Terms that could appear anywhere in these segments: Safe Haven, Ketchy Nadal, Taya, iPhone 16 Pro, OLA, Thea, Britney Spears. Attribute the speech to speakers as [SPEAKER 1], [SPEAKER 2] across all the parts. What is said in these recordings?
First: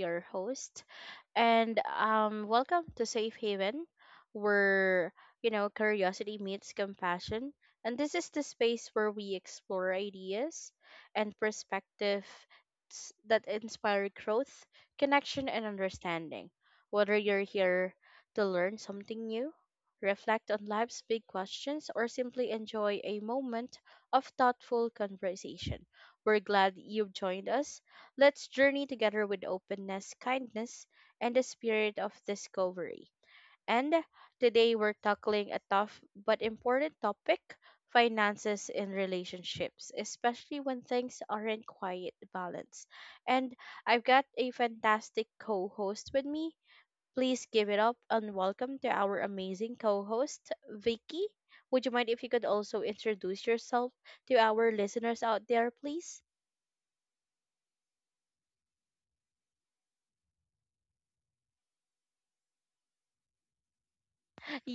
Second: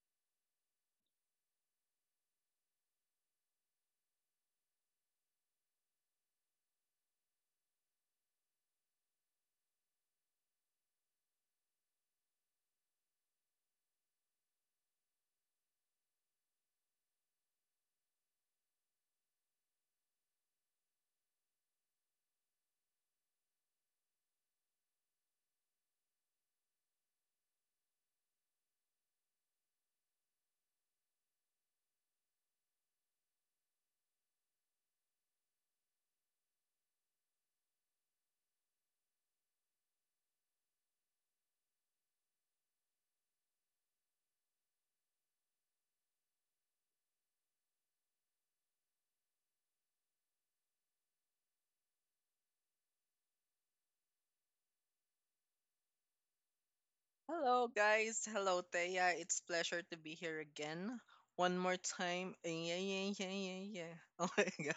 [SPEAKER 1] your host, and welcome to Safe Haven, where curiosity meets compassion. And this is the space where we explore ideas and perspectives that inspire growth, connection, and understanding. Whether you're here to learn something new, reflect on life's big questions, or simply enjoy a moment of thoughtful conversation. We're glad you've joined us. Let's journey together with openness, kindness, and the spirit of discovery. And today we're tackling a tough but important topic: finances in relationships, especially when things aren't quite balanced. And I've got a fantastic co host with me. Please give it up and welcome to our amazing co host, Vicky. Would you mind if you could also introduce yourself to our listeners out there, please?
[SPEAKER 2] Hello, guys. Hello, Thea. It's pleasure to be here again. One more time. Yeah, yeah, yeah, yeah, yeah. Oh my God.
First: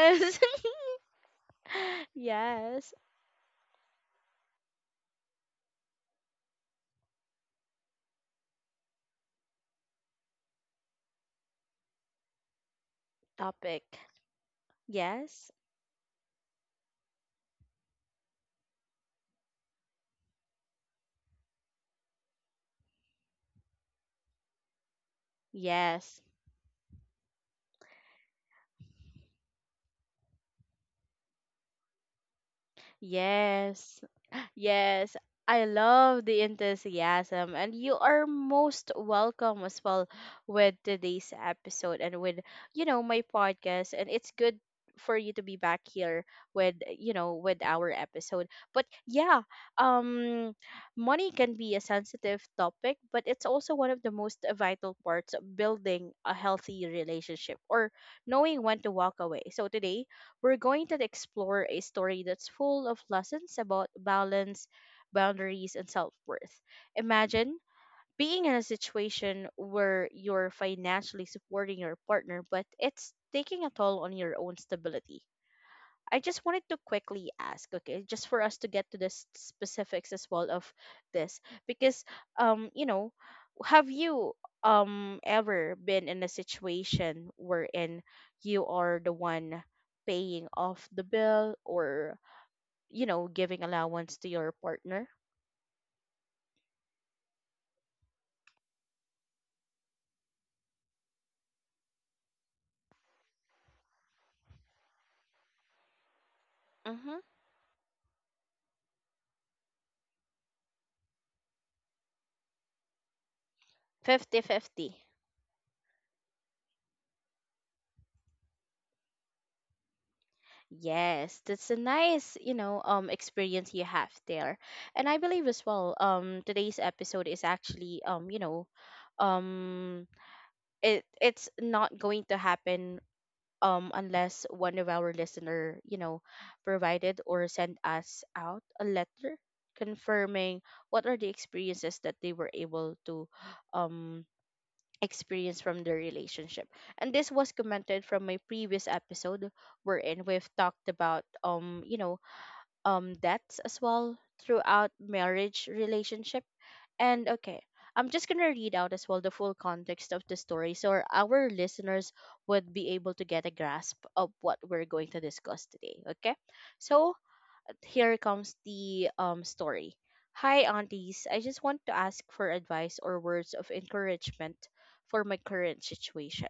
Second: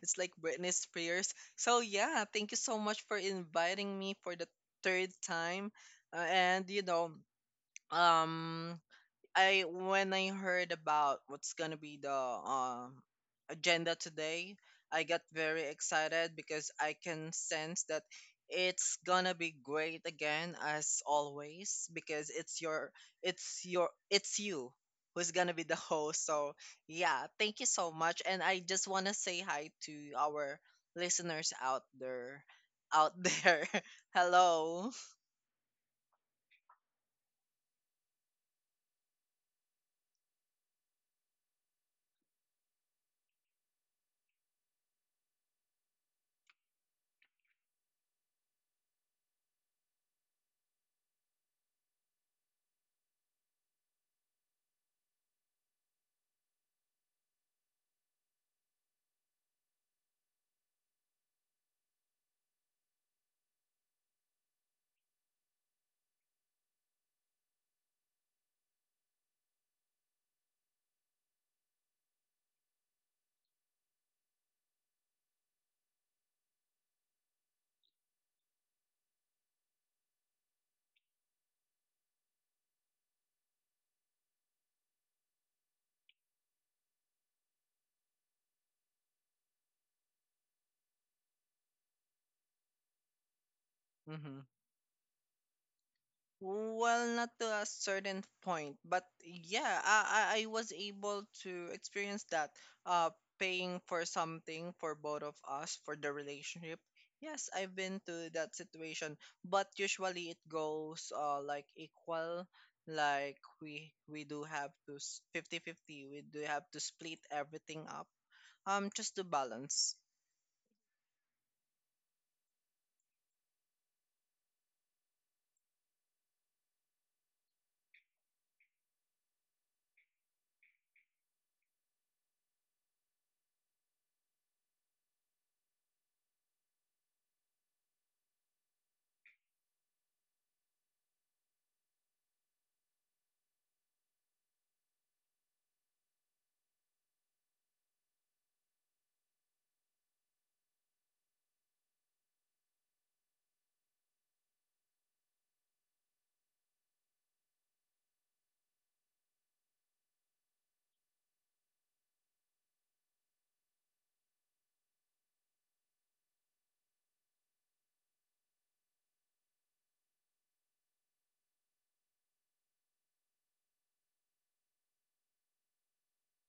[SPEAKER 2] It's like Britney Spears. So, yeah, thank you so
[SPEAKER 1] Yes.
[SPEAKER 2] much for inviting me for the third time. And, you know, um, I when I heard about what's gonna be the um agenda
[SPEAKER 1] Topic.
[SPEAKER 2] today, I got
[SPEAKER 1] Yes.
[SPEAKER 2] very excited because I can sense that it's gonna be great again as always, because it's you who's gonna be the
[SPEAKER 1] Yes.
[SPEAKER 2] host. So yeah, thank you so much. And I just wanna say hi to our listeners out there.
[SPEAKER 1] Yes.
[SPEAKER 2] Hello.
[SPEAKER 1] Yes. I love the enthusiasm, and you are most welcome as well with today's episode and with my podcast, and it's good for you to be back here with our episode. But yeah, um money can be a sensitive topic, but it's also one of the most vital parts of building a healthy relationship, or knowing when to walk away. So today, we're going to explore a story that's full of lessons about balance, boundaries, and self worth. Imagine being in a situation where you're financially supporting your partner, but it's taking a toll on your own stability. I just wanted to quickly ask, okay, just for us to get to the specifics as well of this, because um, you know, have you ever been in a situation wherein you are the one paying off the bill, or giving allowance to
[SPEAKER 2] Mhm.
[SPEAKER 1] your partner?
[SPEAKER 2] Well, not to a certain point, but yeah, I was able to experience that. Uh, Paying for something for both of us, for the relationship.
[SPEAKER 1] Mm-hmm.
[SPEAKER 2] Yes, I've been to that situation, but usually it goes, like, equal. Like, we
[SPEAKER 1] Fifty
[SPEAKER 2] do have to
[SPEAKER 1] fifty.
[SPEAKER 2] 50-50. We do have to split everything up. Just to balance.
[SPEAKER 1] Yes, that's a nice, experience you have there. And I believe as well, today's episode is actually um it's not going to happen unless one of our listener, provided or sent us out a letter confirming what are the experiences that they were able to um experience from their relationship. And this was commented from my previous episode wherein we've talked about debts as well throughout marriage relationship. And okay, I'm just gonna read out as well the full context of the story so our listeners would be able to get a grasp of what we're going to discuss today. Okay. So here comes the story. Hi aunties, I just want to ask for advice or words of encouragement for my current situation.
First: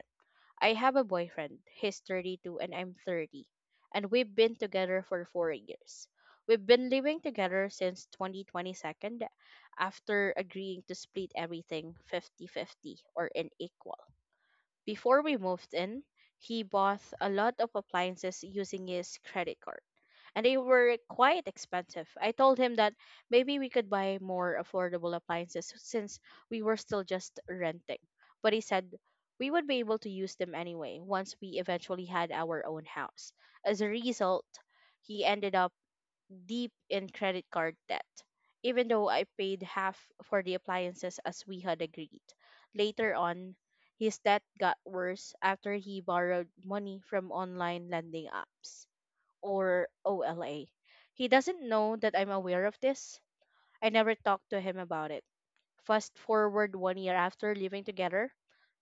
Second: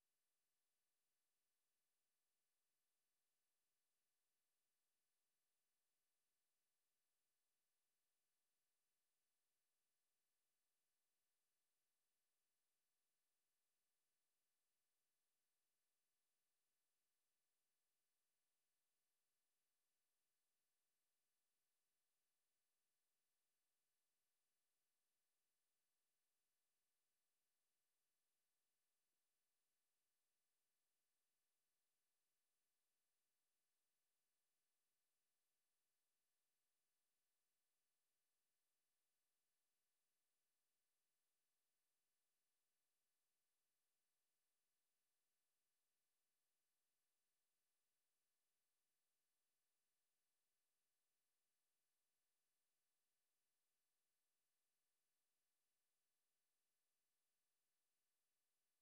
[SPEAKER 1] I have a boyfriend. He's 32 and I'm 30. And we've been together for 4 years. We've been living together since 2022 after agreeing to split everything 50-50 or in equal. Before we moved in, he bought a lot of appliances using his credit card, and they were quite expensive. I told him that maybe we could buy more affordable appliances since we were still just renting. But he said we would be able to use them anyway once we eventually had our own house. As a result, he ended up deep in credit card debt, even though I paid half for the appliances as we had agreed. Later on, his debt got worse after he borrowed money from online lending apps, or OLA. He doesn't know that I'm aware of this. I never talked to him about it. Fast forward one year after living together,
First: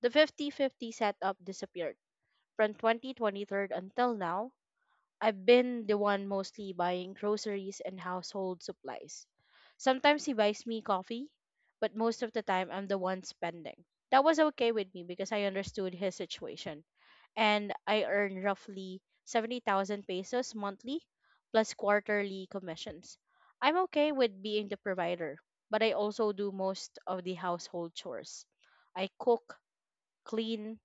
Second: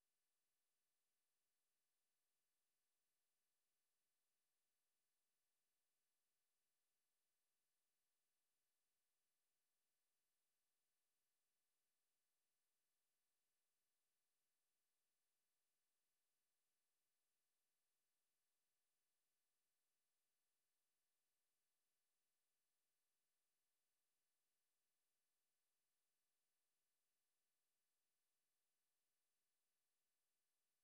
[SPEAKER 1] the 50-50 setup disappeared. From 2023 until now, I've been the one mostly buying groceries and household supplies. Sometimes he buys me coffee, but most of the time I'm the one spending. That was okay with me because I understood his situation. And I earn roughly 70,000 pesos monthly plus quarterly commissions. I'm okay with being the provider, but I also do most of the household chores. I cook, clean,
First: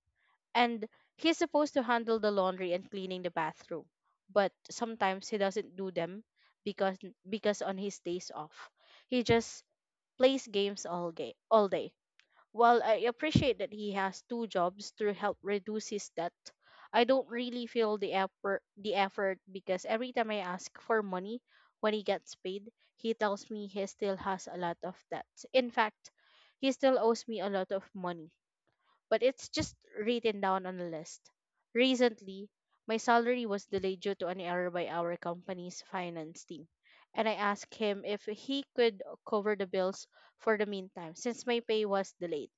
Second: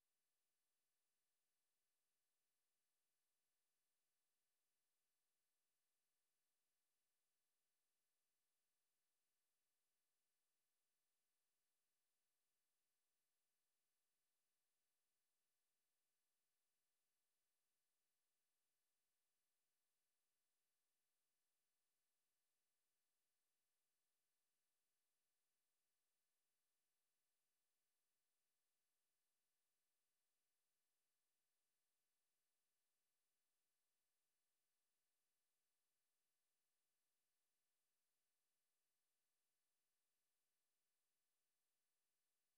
[SPEAKER 1] and he's supposed to handle the laundry and cleaning the bathroom, but sometimes he doesn't do them because on his days off he just plays games all day all day. While I appreciate that he has two jobs to help reduce his debt, I don't really feel the effort because every time I ask for money, when he gets paid, he tells me he still has a lot of debts. In fact, he still owes me a lot of money, but it's just written down on a list. Recently, my salary was delayed due to an error by our company's finance team, and I asked him if he could cover the bills for the meantime since my pay was delayed.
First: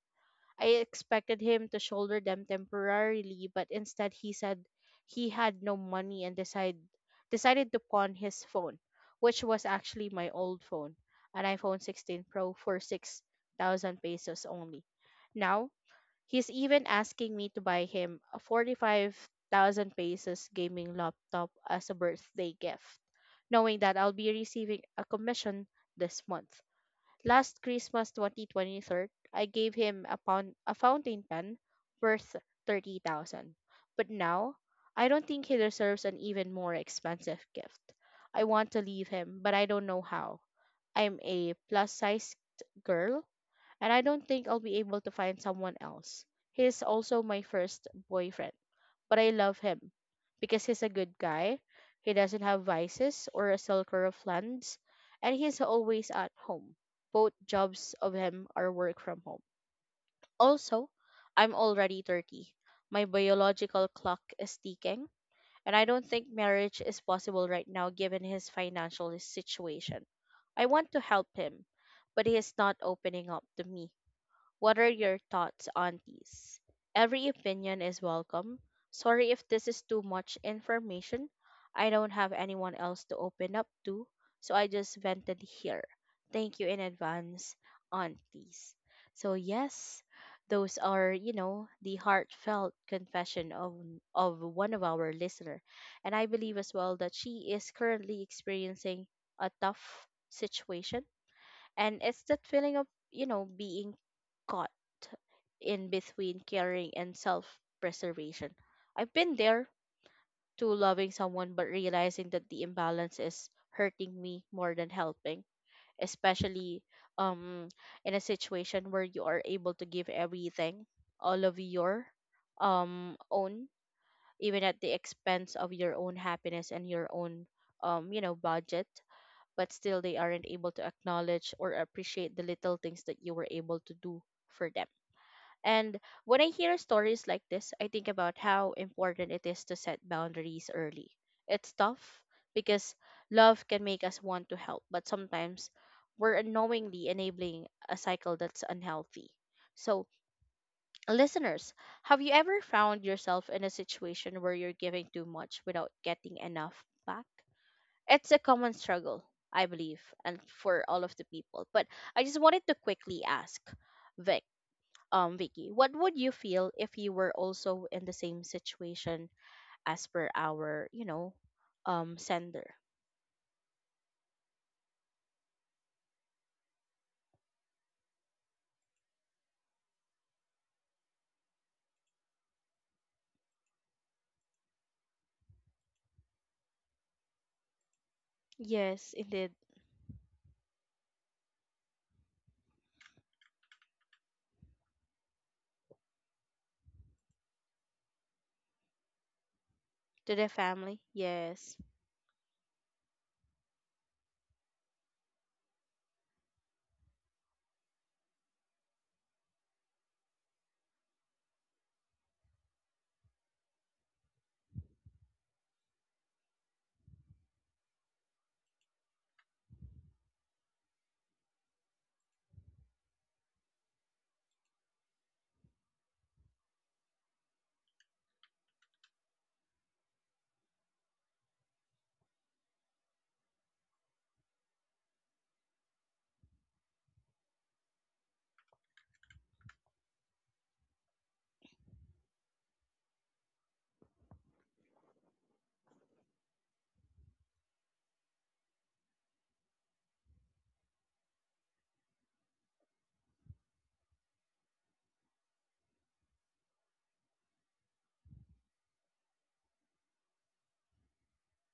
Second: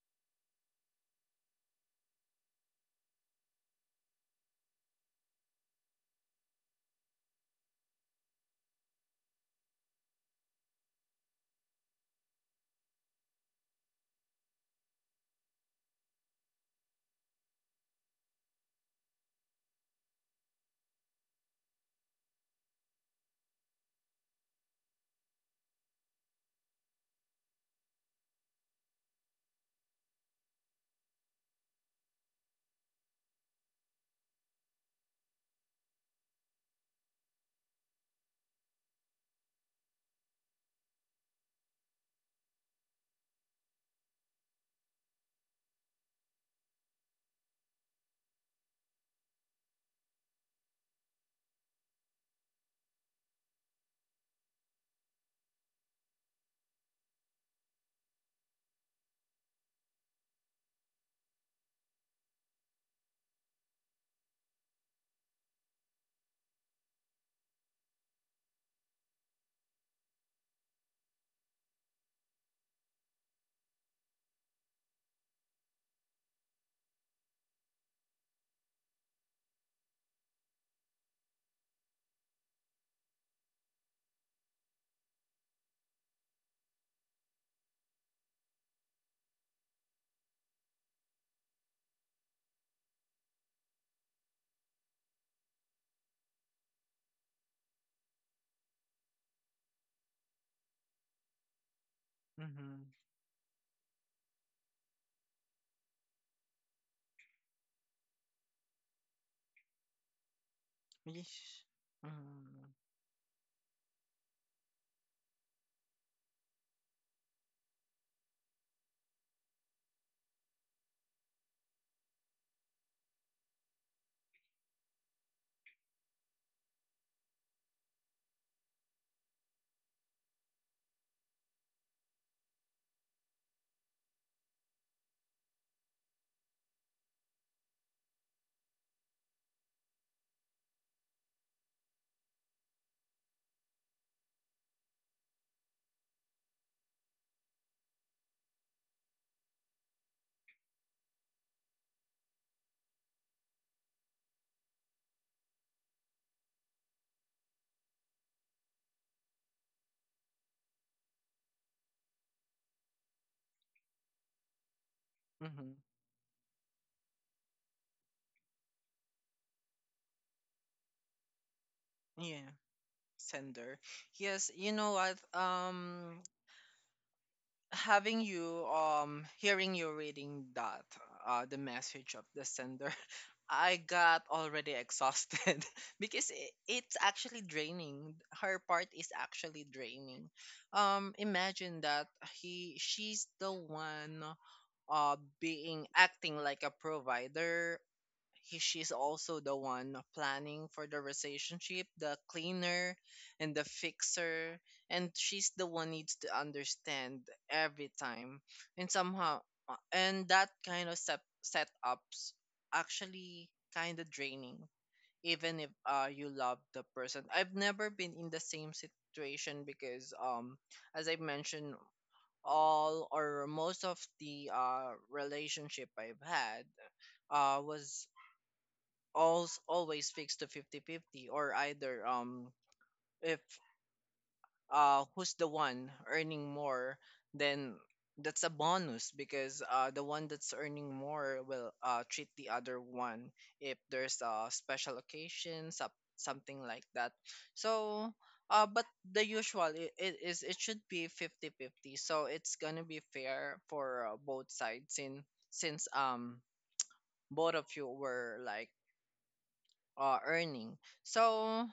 [SPEAKER 1] I expected him to shoulder them temporarily, but instead he said he had no money, and decided to pawn his phone, which was actually my old phone, an iPhone 16 Pro, for 6,000 pesos only. Now, he's even asking me to buy him a 45,000 pesos gaming laptop as a birthday gift, knowing that I'll be receiving a commission this month. Last Christmas 2023, I gave him a fountain pen worth 30,000. But now, I don't think he deserves an even more expensive gift. I want to leave him, but I don't know how. I'm a plus sized girl, and I don't think I'll be able to find someone else. He's also my first boyfriend, but I love him because he's a good guy. He doesn't have vices or a sulker of lands, and he's always at home. Both jobs of him are work from home. Also, I'm already 30. My biological clock is ticking, and I don't think marriage is possible right now given his financial situation. I want to help him, but he is not opening up to me. What are your thoughts on these? Every opinion is welcome. Sorry if this is too much information. I don't have anyone else to open up to, so I just vented here. Thank you in advance on these. So yes, those are, the heartfelt confession of one of our listener. And I believe as well that she is currently experiencing a tough situation, and it's that feeling
[SPEAKER 2] Mm-hmm.
[SPEAKER 1] of being caught in between caring and self preservation. I've been there, to loving someone
[SPEAKER 2] Yes.
[SPEAKER 1] but realizing that the
[SPEAKER 2] Mm-hmm.
[SPEAKER 1] imbalance is hurting me more than helping, especially um in a situation where you are able to give everything, all of your own, even at the expense of your own happiness and your own budget, but still they aren't able to acknowledge or appreciate the little things that you were able to do for them. And when I hear stories like this, I think about how important it is to set boundaries early. It's tough because love can make us want to help, but sometimes we're unknowingly enabling a cycle that's unhealthy. So, listeners, have you ever found yourself in a situation where you're giving too much without getting enough back? It's a common struggle, I believe, and for all of the people. But I just wanted to quickly ask Vic, Vicky, what would you feel if you were also in the same situation as per our,
[SPEAKER 2] Yeah.
[SPEAKER 1] sender?
[SPEAKER 2] Sender. Yes, you know what? Having you, hearing you reading that, the message of the sender, I got already exhausted because it's actually draining. Her part is
[SPEAKER 1] Yes, indeed.
[SPEAKER 2] actually draining. Imagine that, he she's the one, being acting like a provider. She's also the one
[SPEAKER 1] To the
[SPEAKER 2] planning for
[SPEAKER 1] family,
[SPEAKER 2] the
[SPEAKER 1] yes.
[SPEAKER 2] relationship, the cleaner and the fixer, and she's the one needs to understand every time. And somehow, and that kind of setups actually kind of draining even if you love the person. I've never been in the same situation, because as I mentioned, all or most of the relationship I've had was always fixed to 50-50, or either, if who's the one earning more, then that's a bonus because the one that's earning more will treat the other one if there's a special occasion, something like that. So but, the usual, it should be 50-50, so it's gonna be fair for, both sides, in since both of you were like, earning. So,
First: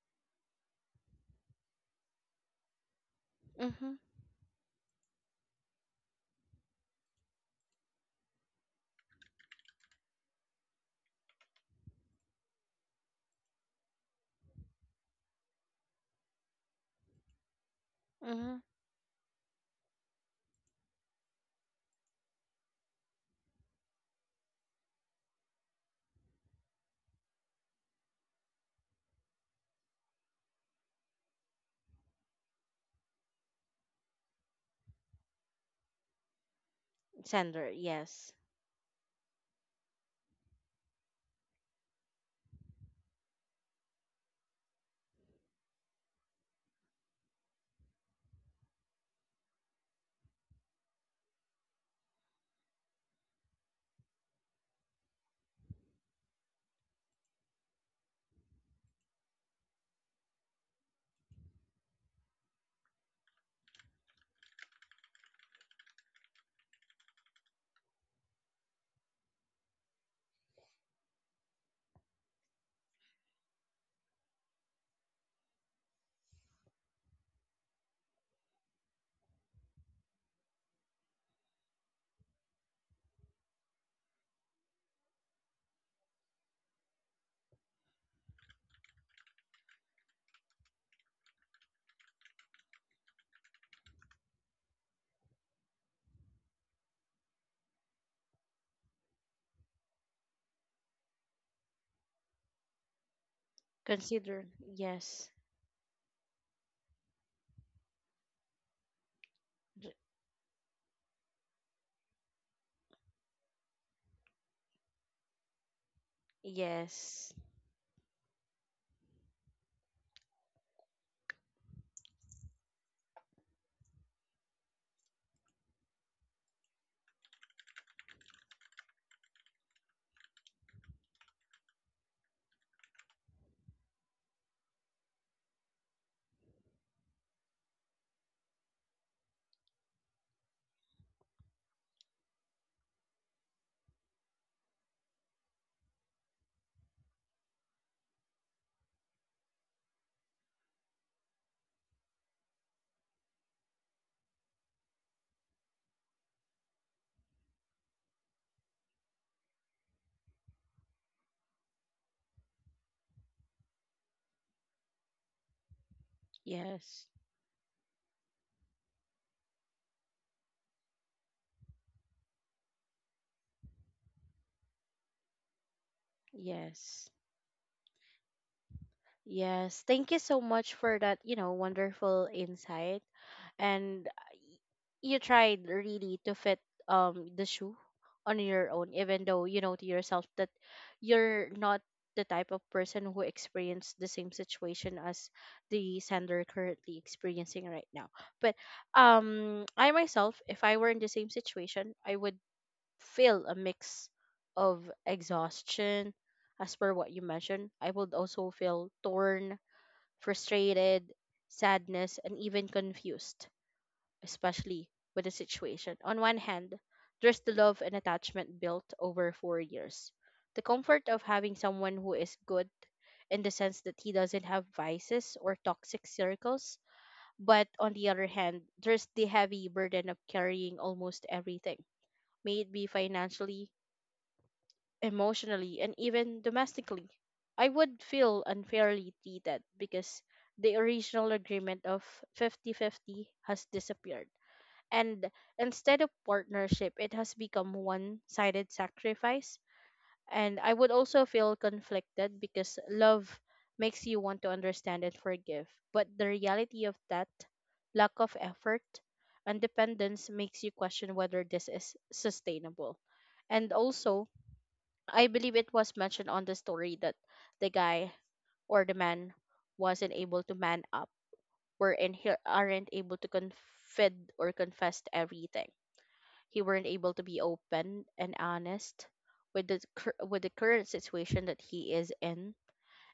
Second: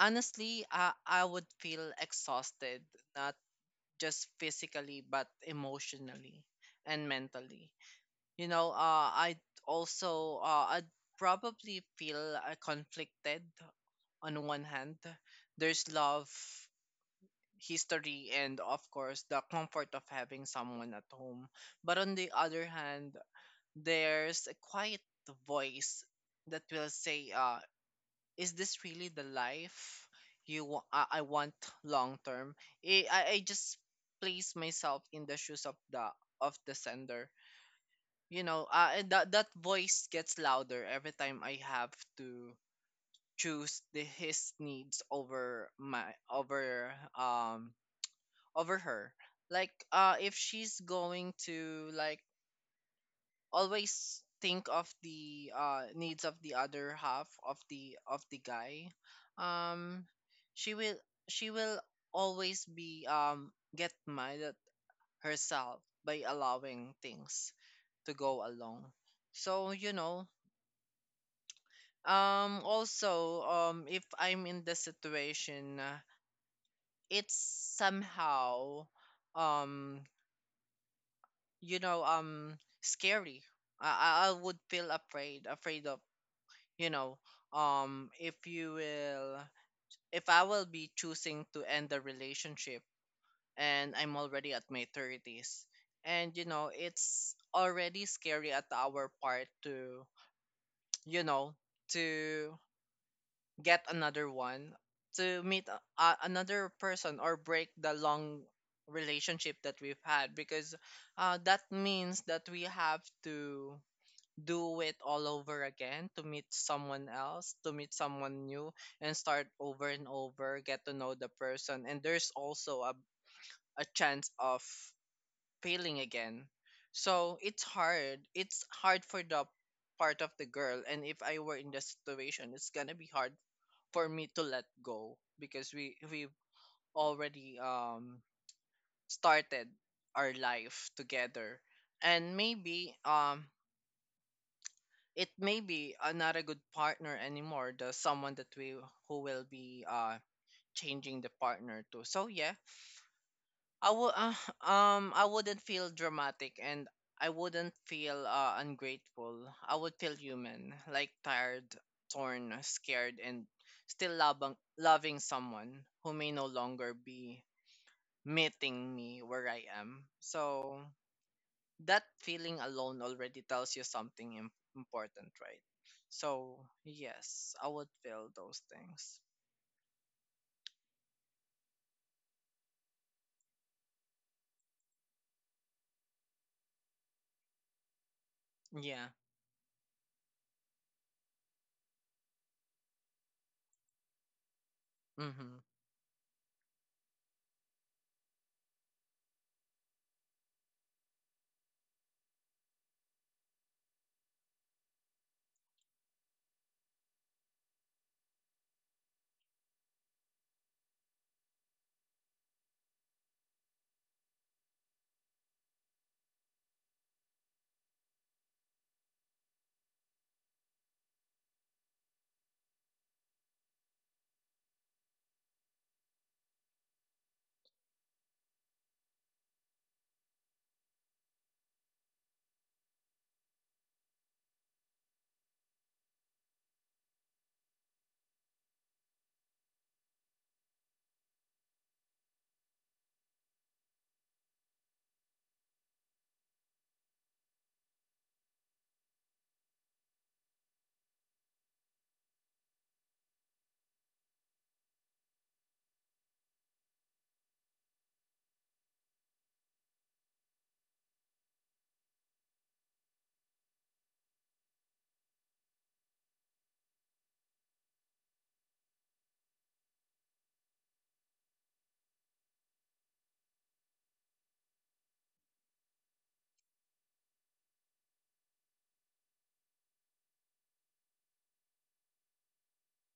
[SPEAKER 2] honestly, I would feel exhausted, not
[SPEAKER 1] Mhm,
[SPEAKER 2] just physically, but emotionally and mentally. You know, I'd probably feel, conflicted. On one hand, there's love, history,
[SPEAKER 1] mhm.
[SPEAKER 2] and of course, the comfort of having someone at home. But on the other hand, there's a quiet voice that will say, is this really the life I want long term? I just place myself in the shoes of the sender.
[SPEAKER 1] Sender, yes.
[SPEAKER 2] You know, that voice gets louder every time I have to choose his needs over my over um over her. Like, if she's going to, like, always think of the, needs of the other half of the guy, um she will she will always be get mad at herself by allowing things to go along. So, also, if I'm in the situation, it's somehow, um you know um scary. I would feel afraid of, you know um if you will if I will be choosing to end the relationship. And I'm already at my 30s, and, it's already scary at our part to, you know to get another
[SPEAKER 1] Consider,
[SPEAKER 2] one,
[SPEAKER 1] yes,
[SPEAKER 2] to meet another person, or break the long relationship that
[SPEAKER 1] D-
[SPEAKER 2] we've had, because that means that we have to do it all over again, to meet someone
[SPEAKER 1] yes,
[SPEAKER 2] else, to meet someone new, and start over and over, get to know the person. And there's also a chance of failing again. So it's hard. It's hard for the part of the girl. And if I were in the situation, it's gonna be hard for me to let go, because we've already, started our life together. And maybe, it may be, not a good partner anymore, the someone that we who will be, changing the partner to. So yeah, I would I wouldn't feel dramatic, and I wouldn't feel, ungrateful. I would feel human, like tired, torn, scared, and still loving someone who may no longer
[SPEAKER 1] yes,
[SPEAKER 2] be meeting me where I am. So, that feeling alone already tells you something, important, right? So,
[SPEAKER 1] yes.
[SPEAKER 2] yes, I would feel those things.
[SPEAKER 1] Yes, thank you so much for that, wonderful insight. And you tried really to fit the shoe on your own,
[SPEAKER 2] Yeah.
[SPEAKER 1] even though you know to yourself that you're not the type of person who experienced the same situation as
[SPEAKER 2] Mm-hmm.
[SPEAKER 1] the sender currently experiencing right now. But I myself, if I were in the same situation, I would feel a mix of exhaustion. As per what you mentioned, I would also feel torn, frustrated, sadness, and even confused, especially with the situation. On one hand, there's the love and attachment built over 4 years. The comfort of having someone who is good in the sense that he doesn't have vices or toxic circles. But on the other hand, there's the heavy burden of carrying almost everything, may it be financially, emotionally, and even domestically. I would feel unfairly treated because the original agreement of 50-50 has disappeared. And instead of partnership, it has become one sided sacrifice. And I would also feel conflicted because love makes you want to understand and forgive. But the reality of that lack of effort and dependence makes you question whether this is sustainable. And also, I believe it was mentioned on the story that the guy or the man wasn't able to man up, wherein he aren't able to confide or confess everything. He weren't able to be open and honest with with the current situation that he is in.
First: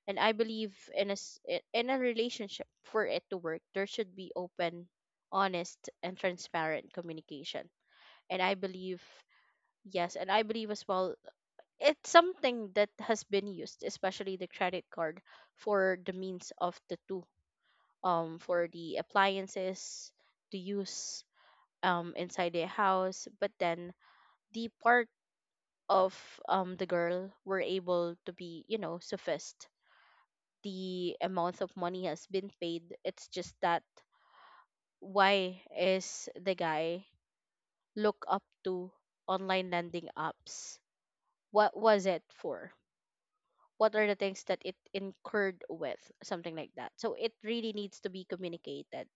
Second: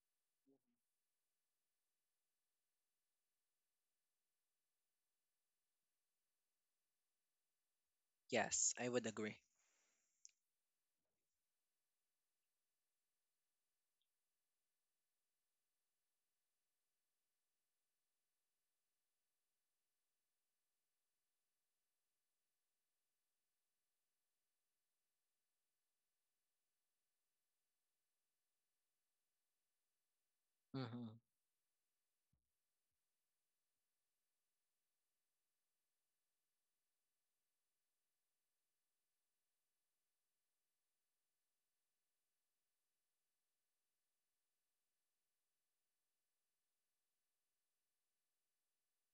[SPEAKER 1] And I believe in a relationship, for it to work, there should be open, honest, and transparent communication. and i
[SPEAKER 2] Yes, I
[SPEAKER 1] believe
[SPEAKER 2] would agree.
[SPEAKER 1] yes and I believe as well, it's something that has been used, especially the credit card, for the means of the two, for the appliances to use inside the house. But then the part of, the girl were able to be, you know, sufficed.
[SPEAKER 2] Mm-hmm.
[SPEAKER 1] The amount of money has been paid. It's just that, why is the guy look up to online lending apps? What was it for? What are the things that it incurred with something like that? So it really needs to be communicated,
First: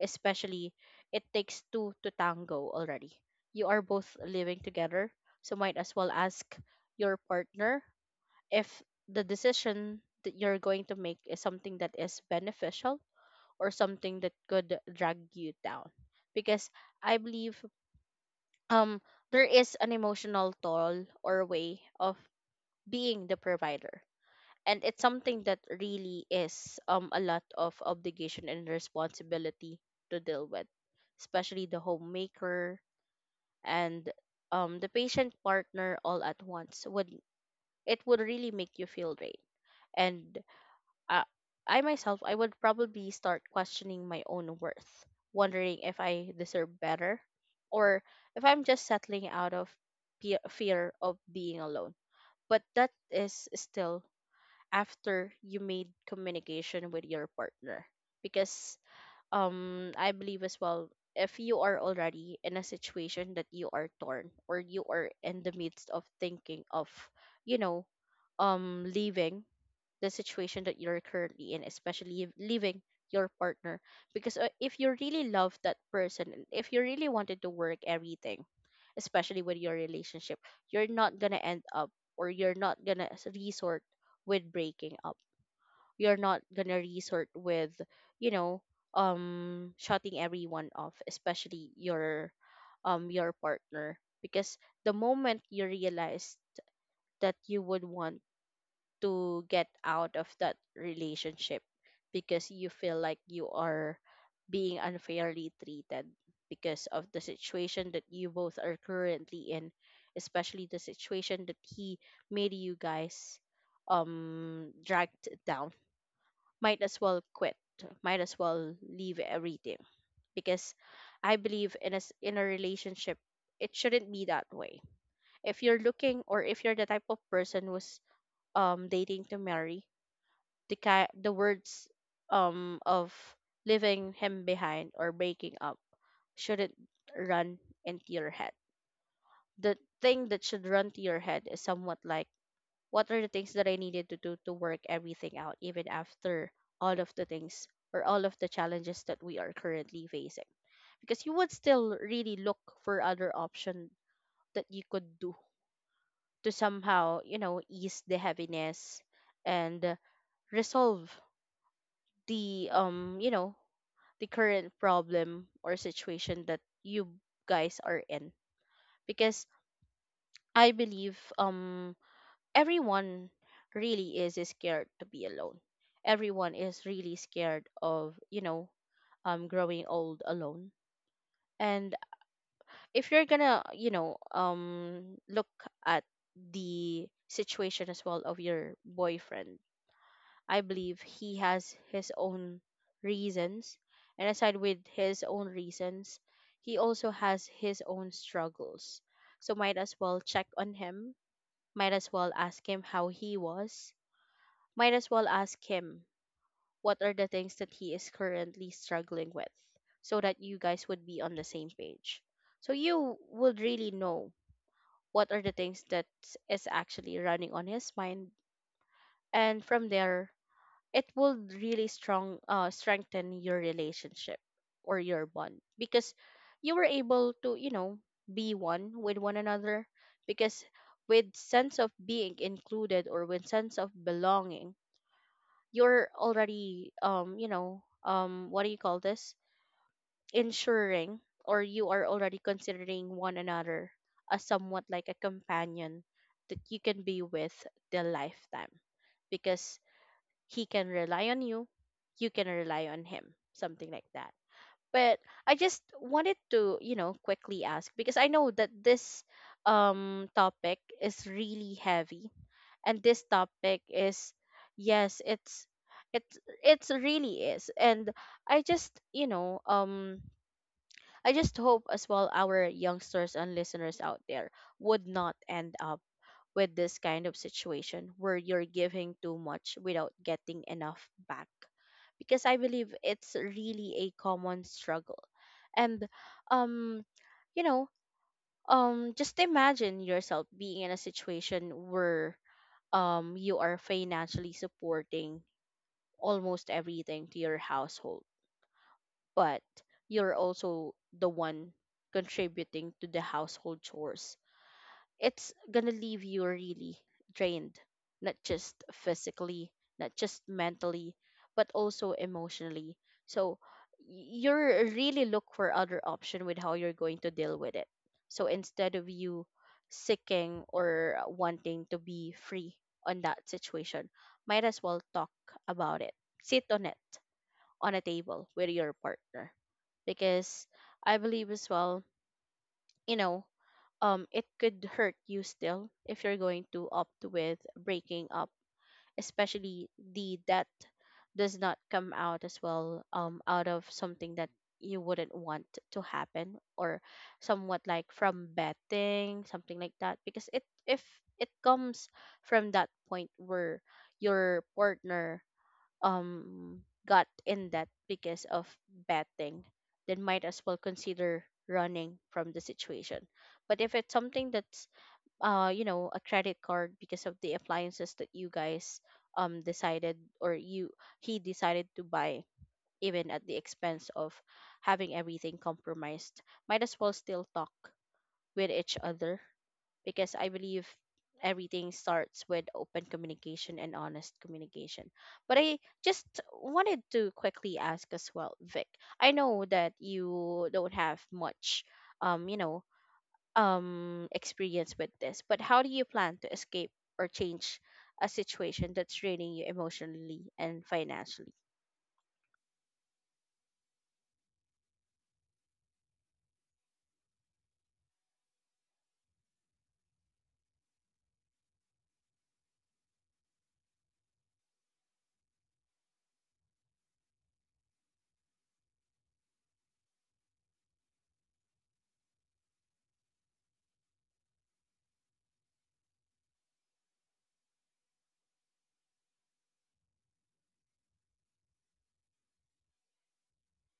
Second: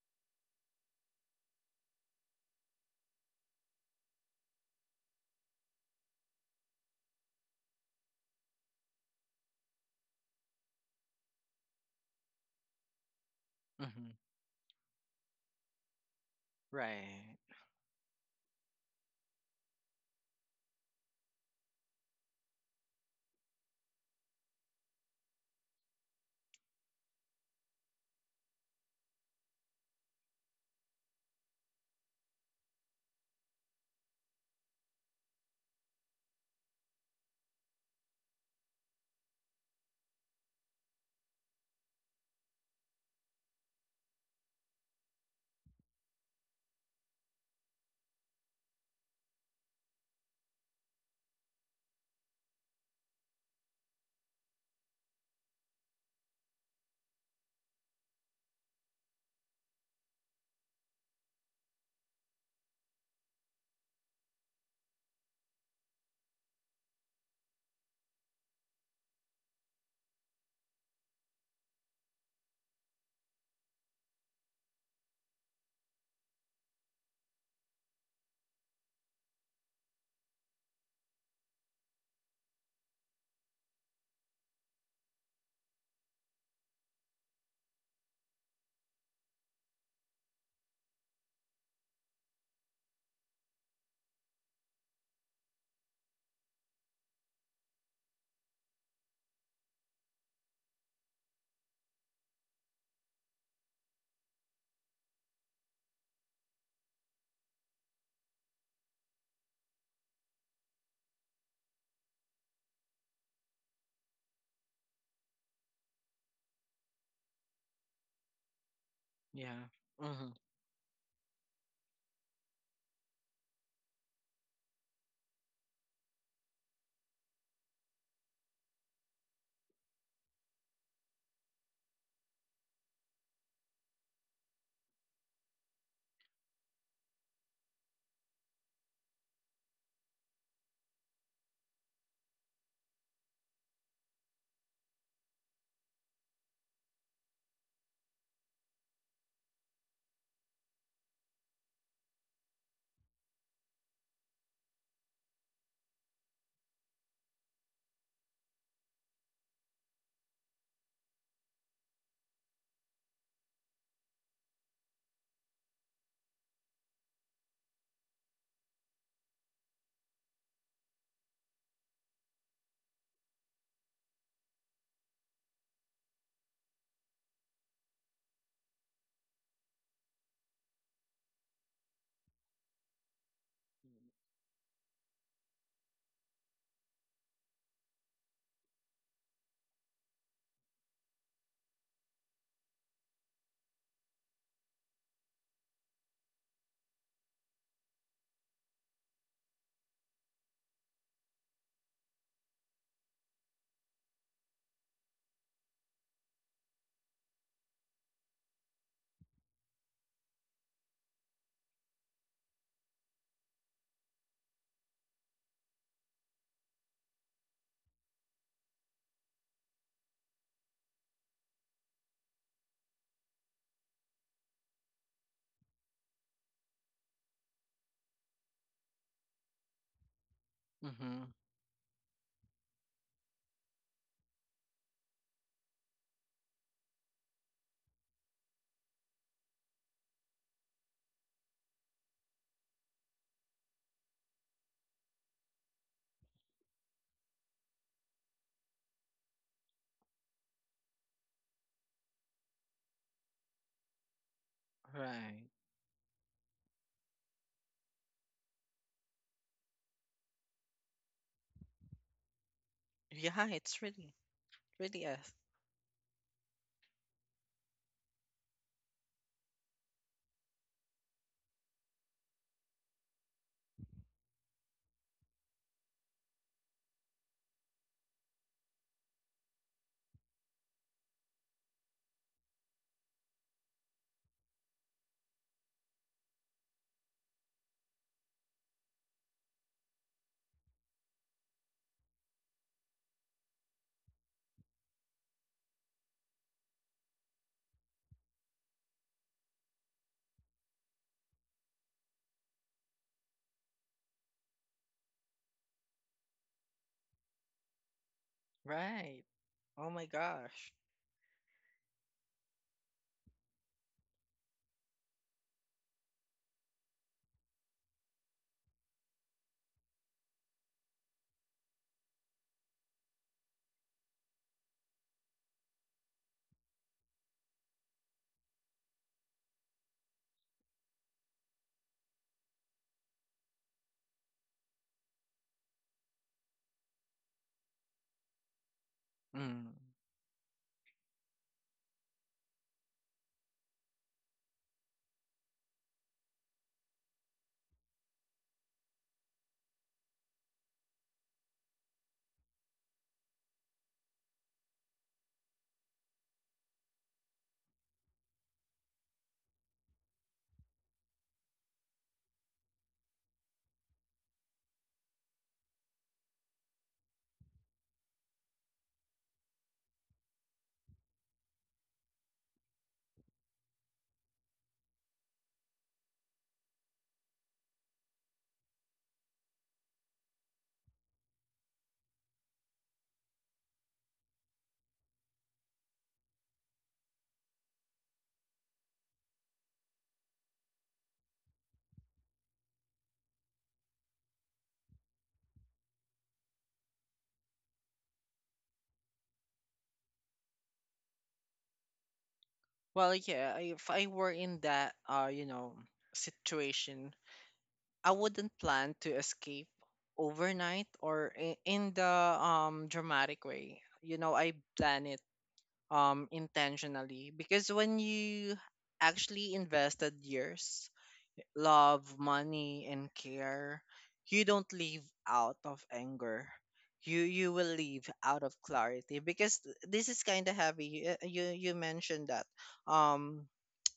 [SPEAKER 1] especially it takes two to tango already. You are both living together, so might as well ask your partner if the decision that you're going to make is something that is beneficial or something
[SPEAKER 2] Mm-hmm.
[SPEAKER 1] that could drag you down. Because I
[SPEAKER 2] Right.
[SPEAKER 1] believe, um there is an emotional toll or way of being the provider, and it's something that really is, a lot of obligation and responsibility to deal with, especially the homemaker and, the patient partner all at once would, it would really make you feel drained. And uh, I myself, I would probably start questioning my own worth, wondering if I deserve better or if I'm just settling out of fear of being alone. But that is still after you made communication with your partner. Because, I believe as well, if you are already in a situation that you are torn, or you are in the midst of thinking of, you know leaving the situation that you're currently in, especially if leaving your partner. Because if you really love that person, if you really wanted to work everything, especially with your relationship, you're not gonna end up, or you're not gonna resort with breaking up. You're not gonna resort with, you know, shutting everyone off, especially your partner. Because the moment you realize that you would want to get out of that relationship, because you feel like you are being unfairly treated because of the situation that you both are currently in, especially the situation that he made you guys dragged down, might as well quit, might as well leave
[SPEAKER 2] Yeah.
[SPEAKER 1] everything.
[SPEAKER 2] Mm-hmm.
[SPEAKER 1] Because I believe in a relationship, it shouldn't be that way. If you're looking, or if you're the type of person who's dating to marry, the words of leaving him behind or breaking up shouldn't run into your head. The thing that should run to your head is somewhat like, what are the things that I needed to do to work everything out, even after all of the things or all of the challenges that we are currently facing? Because you would still really look for other option that you could do to somehow, you know, ease the heaviness and resolve the you know the current problem or situation that you guys are in. Because I believe, everyone really is scared to be alone. Everyone is really scared of, you know, growing old alone. And if you're gonna, you know, look at the situation as well of your boyfriend, I believe he has his own reasons. And aside with his own reasons, he also has his own struggles. So might as well check on him. Might as well ask him how he was. Might as well ask him what are the things that he is currently struggling with, so that you guys would be on the same page. So you would really know what are the things that is actually running on his mind. And from there, it will really strong strengthen your relationship or your bond, because you were able to, you know, be one with one another. Because
[SPEAKER 2] Mm-hmm.
[SPEAKER 1] with sense of being included or with sense of belonging, you're already what do you call this, ensuring, or you are already considering one another as somewhat like a companion that you can be with the lifetime, because he can rely on you, you can rely on him, something like that. But
[SPEAKER 2] Right.
[SPEAKER 1] I just wanted to, you know, quickly ask, because I know that this topic is really heavy, and this
[SPEAKER 2] Yeah,
[SPEAKER 1] topic
[SPEAKER 2] it's
[SPEAKER 1] is,
[SPEAKER 2] really
[SPEAKER 1] yes,
[SPEAKER 2] is.
[SPEAKER 1] it's it's really is. And I just, you know, I just hope as well our youngsters and listeners out there would not end up with this kind of situation where you're giving too much without getting enough back, because I believe it's really a common struggle. And um you know, just imagine yourself being in a situation where you are financially supporting almost everything to your household, but you're also the one contributing to the household chores. It's gonna leave you really drained, not just
[SPEAKER 2] Right.
[SPEAKER 1] physically,
[SPEAKER 2] Oh my
[SPEAKER 1] not just
[SPEAKER 2] gosh.
[SPEAKER 1] mentally, but also emotionally. So you're really look for other option with how you're going to deal with it. So instead of you seeking or wanting to be free on that situation, might as well talk about it. Sit on it on a table with your partner, because I believe as well, you know, it could hurt you still if you're going to opt with breaking up,
[SPEAKER 2] Mm.
[SPEAKER 1] especially the debt does not come out as well out of something that you wouldn't want to happen, or somewhat like from betting something like that. Because it, if it comes from that point where your partner um got in debt because of betting, then might as well consider running from the situation. But if it's something that's you know a credit card because of the appliances that you guys decided, or you, he decided to buy even at the expense of having everything compromised, might as well still talk with each other, because I believe everything starts with open communication and honest communication. But I just wanted to quickly ask as well, Vic. I know that you don't have much, you know, experience with this, but how do you plan to escape or change a situation that's draining you emotionally and financially?
[SPEAKER 2] Well, yeah, if I were in that, situation, I wouldn't plan to escape overnight, or, in the, dramatic way. You know, I plan it, intentionally, because when you actually invested years, love, money and care, you don't leave out of anger. You will leave out of clarity, because, this is kind of heavy. You mentioned that. Um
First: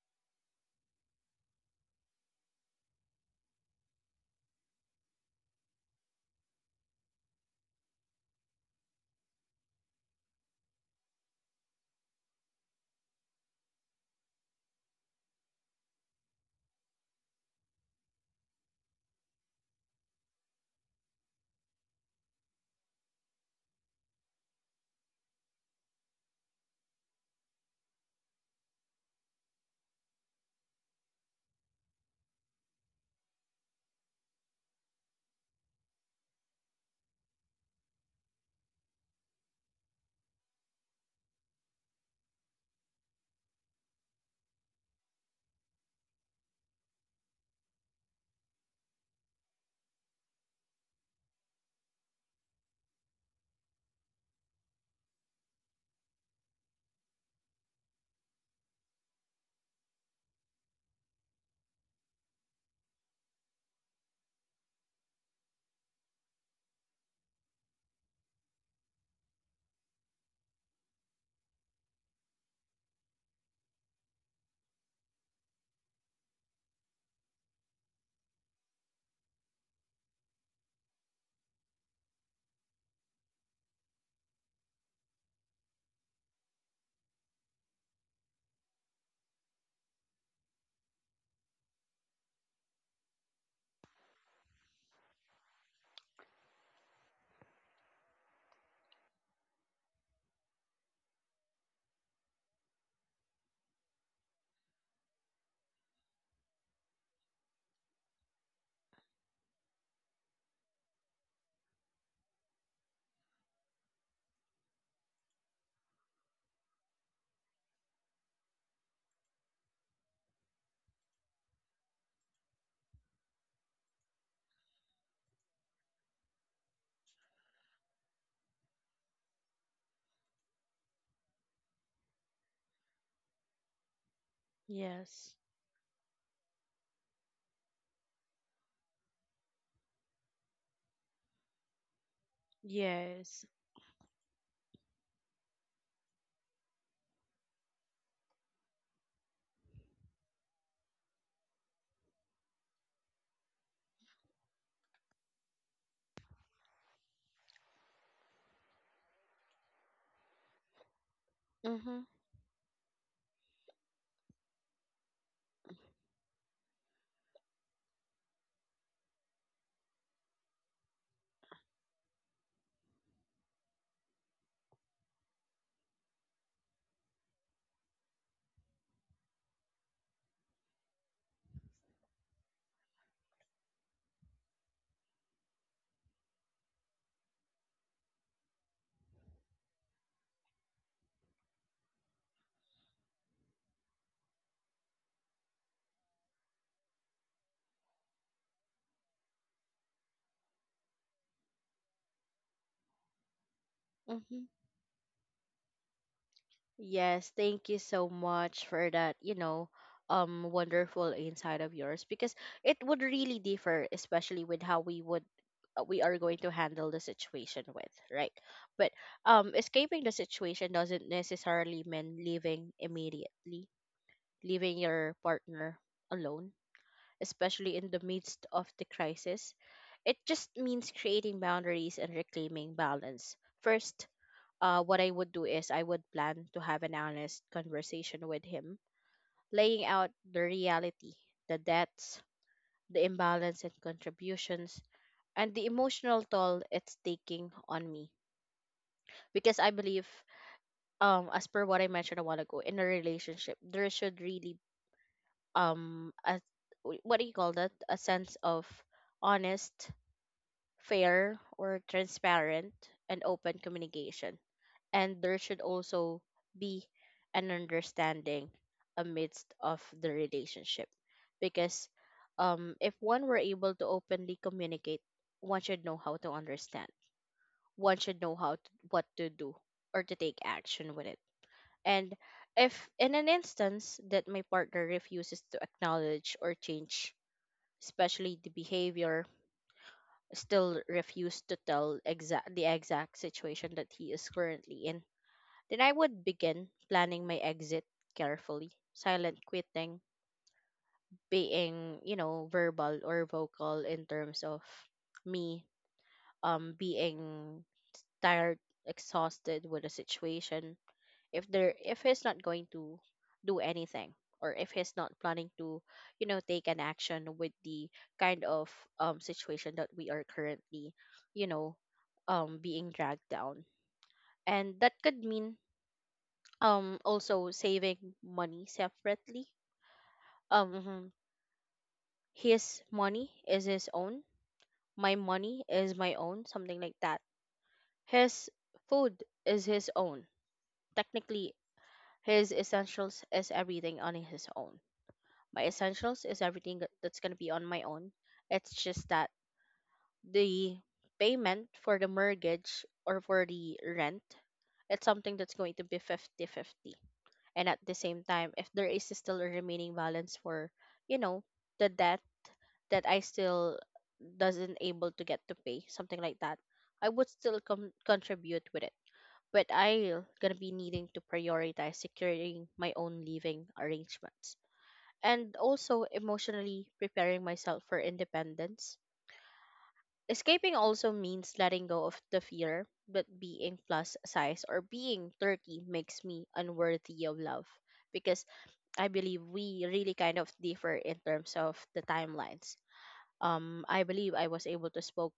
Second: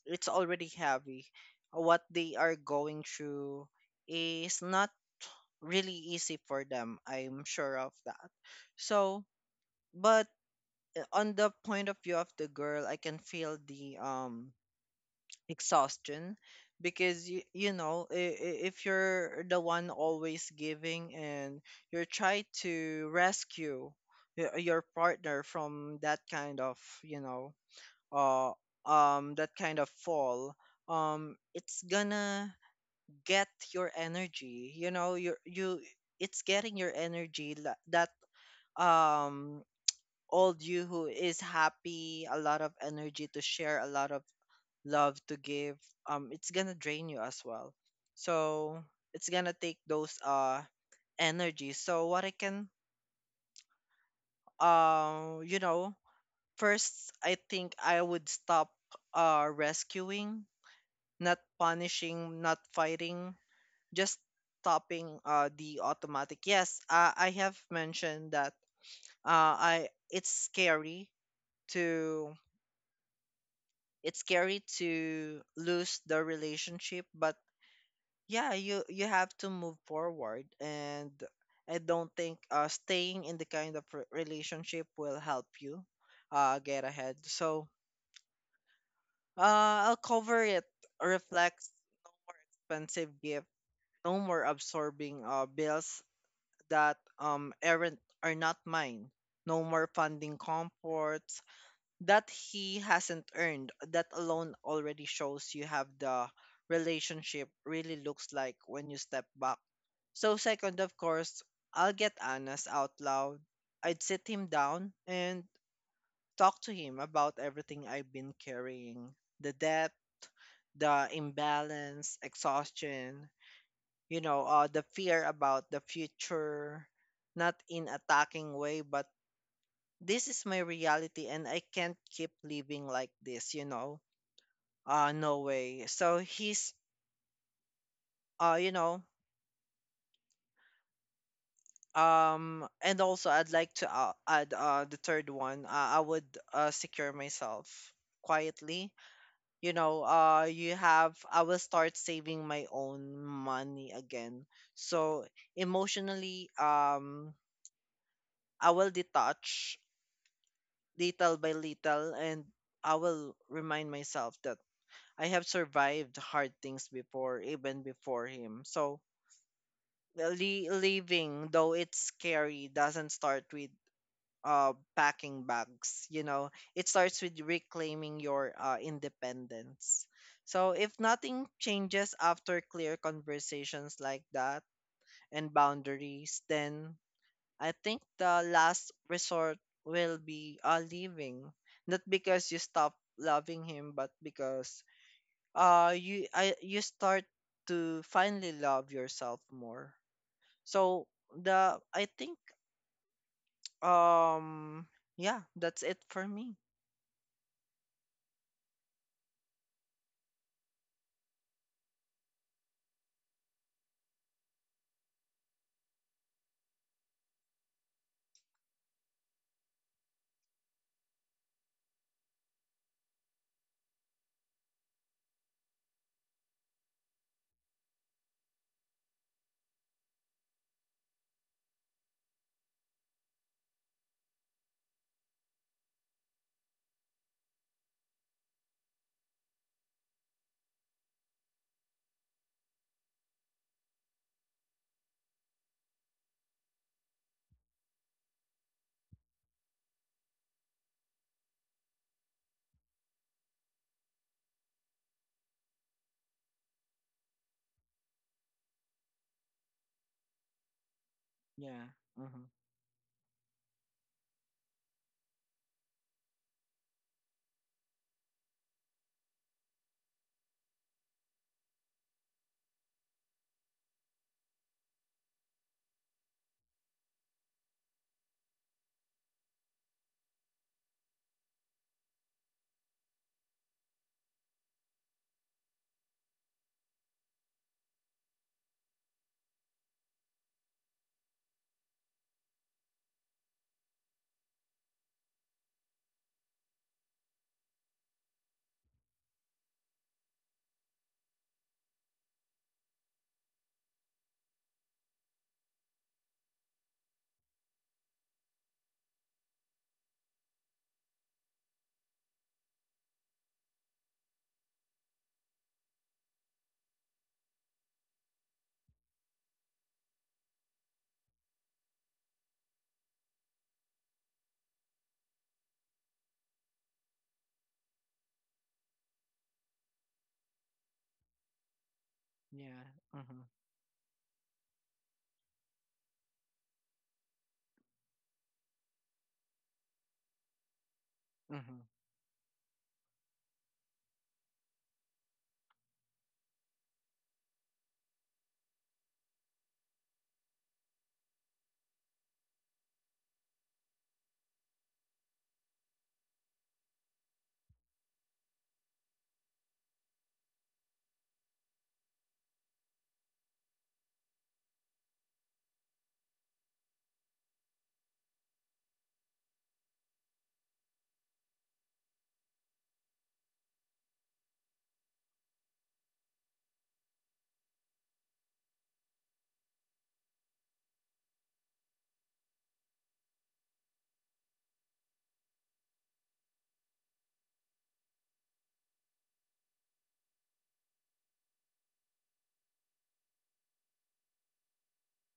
[SPEAKER 2] it's already heavy. What they are going through is not really easy for them. I'm sure of that. So, but on the point of view of the girl, I can feel the, exhaustion, because, if you're the one always giving, and you're trying to rescue, your partner from that kind of, you know uh, fall. It's gonna get your energy. You know, you it's getting your energy, that, um old you, who is happy, a lot of energy to share, a lot of love to give. It's gonna drain you as well. So it's gonna take those energy. So, what I can you know first, I think I would stop, rescuing, not punishing, not fighting, just stopping, the automatic. Yes, I have mentioned that, I to it's scary to lose the relationship, but yeah, you have to move forward, and I don't think, staying in the kind of, relationship will help you, get ahead. So, I'll cover it. Reflects. No more expensive gift, no more absorbing, bills that, are not mine, no more funding comforts that he hasn't earned. That alone already shows you have the relationship really looks like when you step back. So, second, of course, I'll get honest out loud. I'd sit him down and talk to him about everything I've been carrying: the debt, the imbalance, exhaustion, the fear about the future. Not in attacking way, but this is my reality, and I can't keep living like this, you know.
[SPEAKER 1] Yes.
[SPEAKER 2] No way. So he's uh you know um and also,
[SPEAKER 1] Yes.
[SPEAKER 2] I'd like to, add, the third one. I would, secure myself quietly. You know you have I will start saving my own money again. So, emotionally, I will detach, little by
[SPEAKER 1] Mhm.
[SPEAKER 2] little, and I will remind myself that I have survived hard things before, even before him. So, le- leaving, though it's scary, doesn't start with packing bags. You know, it starts with reclaiming your, independence. So, if nothing changes after clear conversations like that and boundaries, then I think the last resort will be, leaving, not because you stop loving him, but because, you start to finally love yourself more. So, the I think,
[SPEAKER 1] Mhm.
[SPEAKER 2] um yeah, that's it for me.
[SPEAKER 1] Yes, thank you so much for that, you know, wonderful insight of yours, because it would really differ, especially with how we would we are going to handle the situation with, right? But escaping the situation doesn't necessarily mean leaving immediately, leaving your partner alone, especially in the midst of the crisis. It just means creating boundaries and reclaiming balance. First, what I would do is I would plan to have an honest conversation with him, laying out the reality, the debts, the imbalance in contributions, and the emotional toll it's taking on me. Because I believe, as per what I mentioned a while ago, in a relationship, there should really a what do you call that? A sense of honest, fair, or
[SPEAKER 2] Yeah. Mm-hmm.
[SPEAKER 1] transparent and open communication. And there should also be an understanding amidst of the relationship, because if one were able to openly communicate, one should know how to understand, one should know how to, what to do, or to take action with it. And if in an instance that my partner refuses to acknowledge or change, especially the behavior, still refuse to tell exact the exact situation that he is currently in, then I would begin planning my exit carefully. Silent quitting, being, you know, verbal or vocal in terms of me being tired, exhausted with the situation. If there if he's not going to do anything, or if he's not planning to, you know, take an action with the kind of situation that we are currently, you know, being dragged down. And that could mean also saving money separately um mhm. his
[SPEAKER 2] Yeah.
[SPEAKER 1] money
[SPEAKER 2] Mm-hmm.
[SPEAKER 1] is his own, my money is my own, something like that. His food is his own, technically.
[SPEAKER 2] Mm-hmm.
[SPEAKER 1] His essentials is everything on his own. My essentials is everything that's going to be on my own. It's just that the payment for the mortgage or for the rent, it's something that's going to be 50-50. And at the same time, if there is still a remaining balance for, you know, the debt that I still doesn't able to get to pay, something like that, I would still contribute with it. But I gonna be needing to prioritize securing my own living arrangements, and also emotionally preparing myself for independence. Escaping also means letting go of the fear that being plus size or being 30 makes me unworthy of love, because I believe we really kind of differ in terms of the timelines. I believe I was able to spoke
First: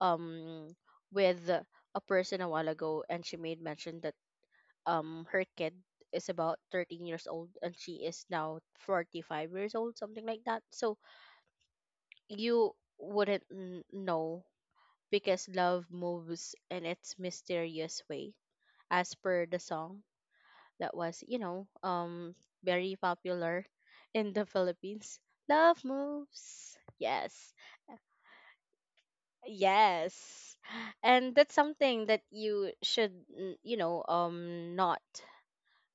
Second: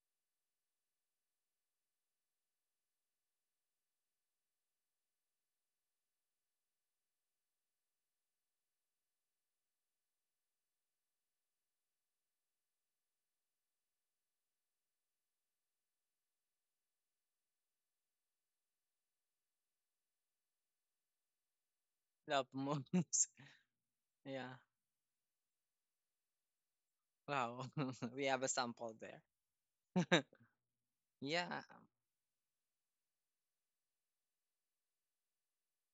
[SPEAKER 1] um with a person a while ago, and she made mention that her kid is about 13 years old and she is now 45 years old, something like that. So you wouldn't know, because love moves in its mysterious way, as per the song that was, you know,
[SPEAKER 2] Love
[SPEAKER 1] very
[SPEAKER 2] moons.
[SPEAKER 1] popular in the
[SPEAKER 2] Yeah.
[SPEAKER 1] Philippines. Love moves. Yes.
[SPEAKER 2] Wow. We have a sample there.
[SPEAKER 1] Yes. And that's
[SPEAKER 2] Yeah.
[SPEAKER 1] something that you should, not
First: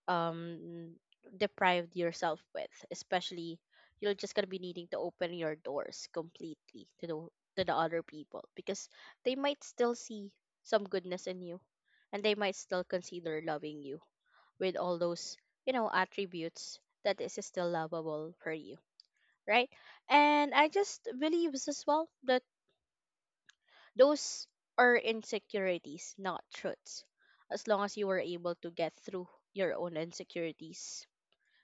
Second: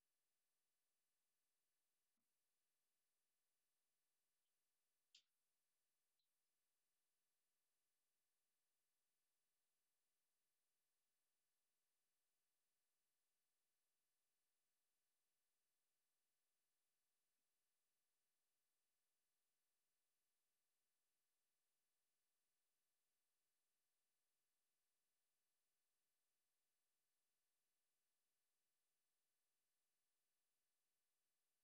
[SPEAKER 1] um, deprive yourself with, especially you're just gonna be needing to open your doors completely to the other people because they might still see some goodness in you and they might still consider loving you with all those, attributes that is still lovable for you, right? And I just believes as well that those are insecurities, not truths. As long as you were able to get through your own insecurities,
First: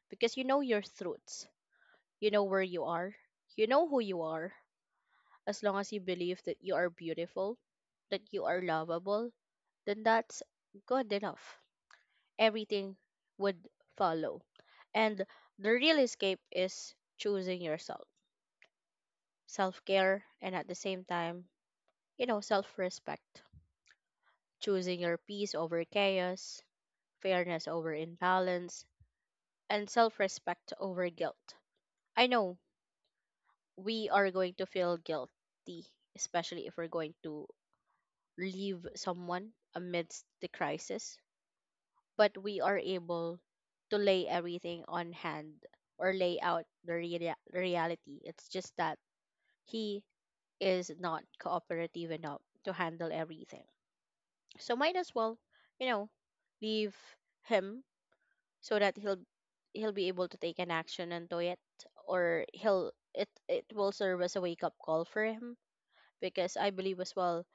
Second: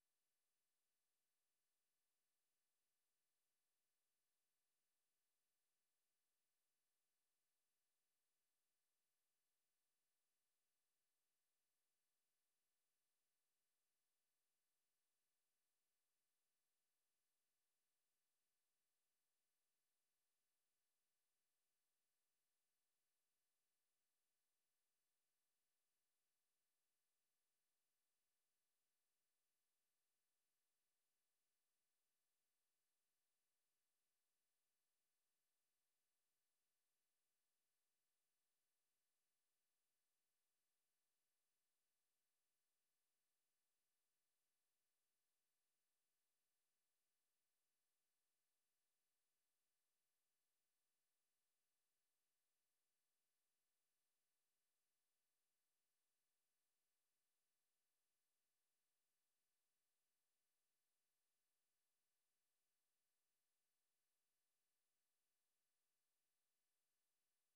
[SPEAKER 1] because you know your truths, you know where you are, you know who you are. As long as you believe that you are beautiful, that you are lovable, then that's good enough. Everything would follow. And the real escape is choosing yourself, self care, and at the same time, self respect, choosing your peace over chaos, fairness over imbalance, and self respect over guilt. I know we are going to feel guilty, especially if we're going to leave someone amidst the crisis but we are able to lay everything on hand or lay out the reality. It's just that he is not cooperative enough to handle everything. So might as well, you know, leave him so that he'll be able to take an action onto it or he'll it will serve as a wake up call for him because I believe as well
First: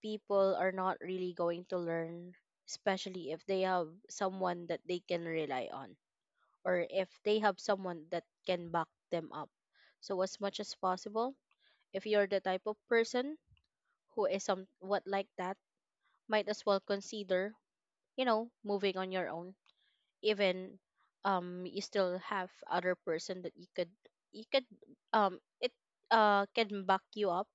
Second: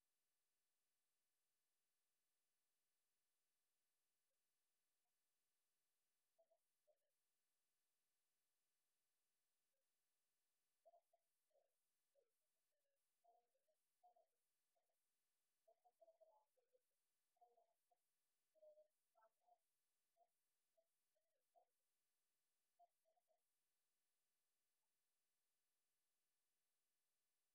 [SPEAKER 1] people are not really going to learn especially if they have someone that they can rely on or if they have someone that can back them up. So as much as possible, if you're the type of person who is somewhat like that, might as well consider, moving on your own. Even you still have other person that you could it can back you up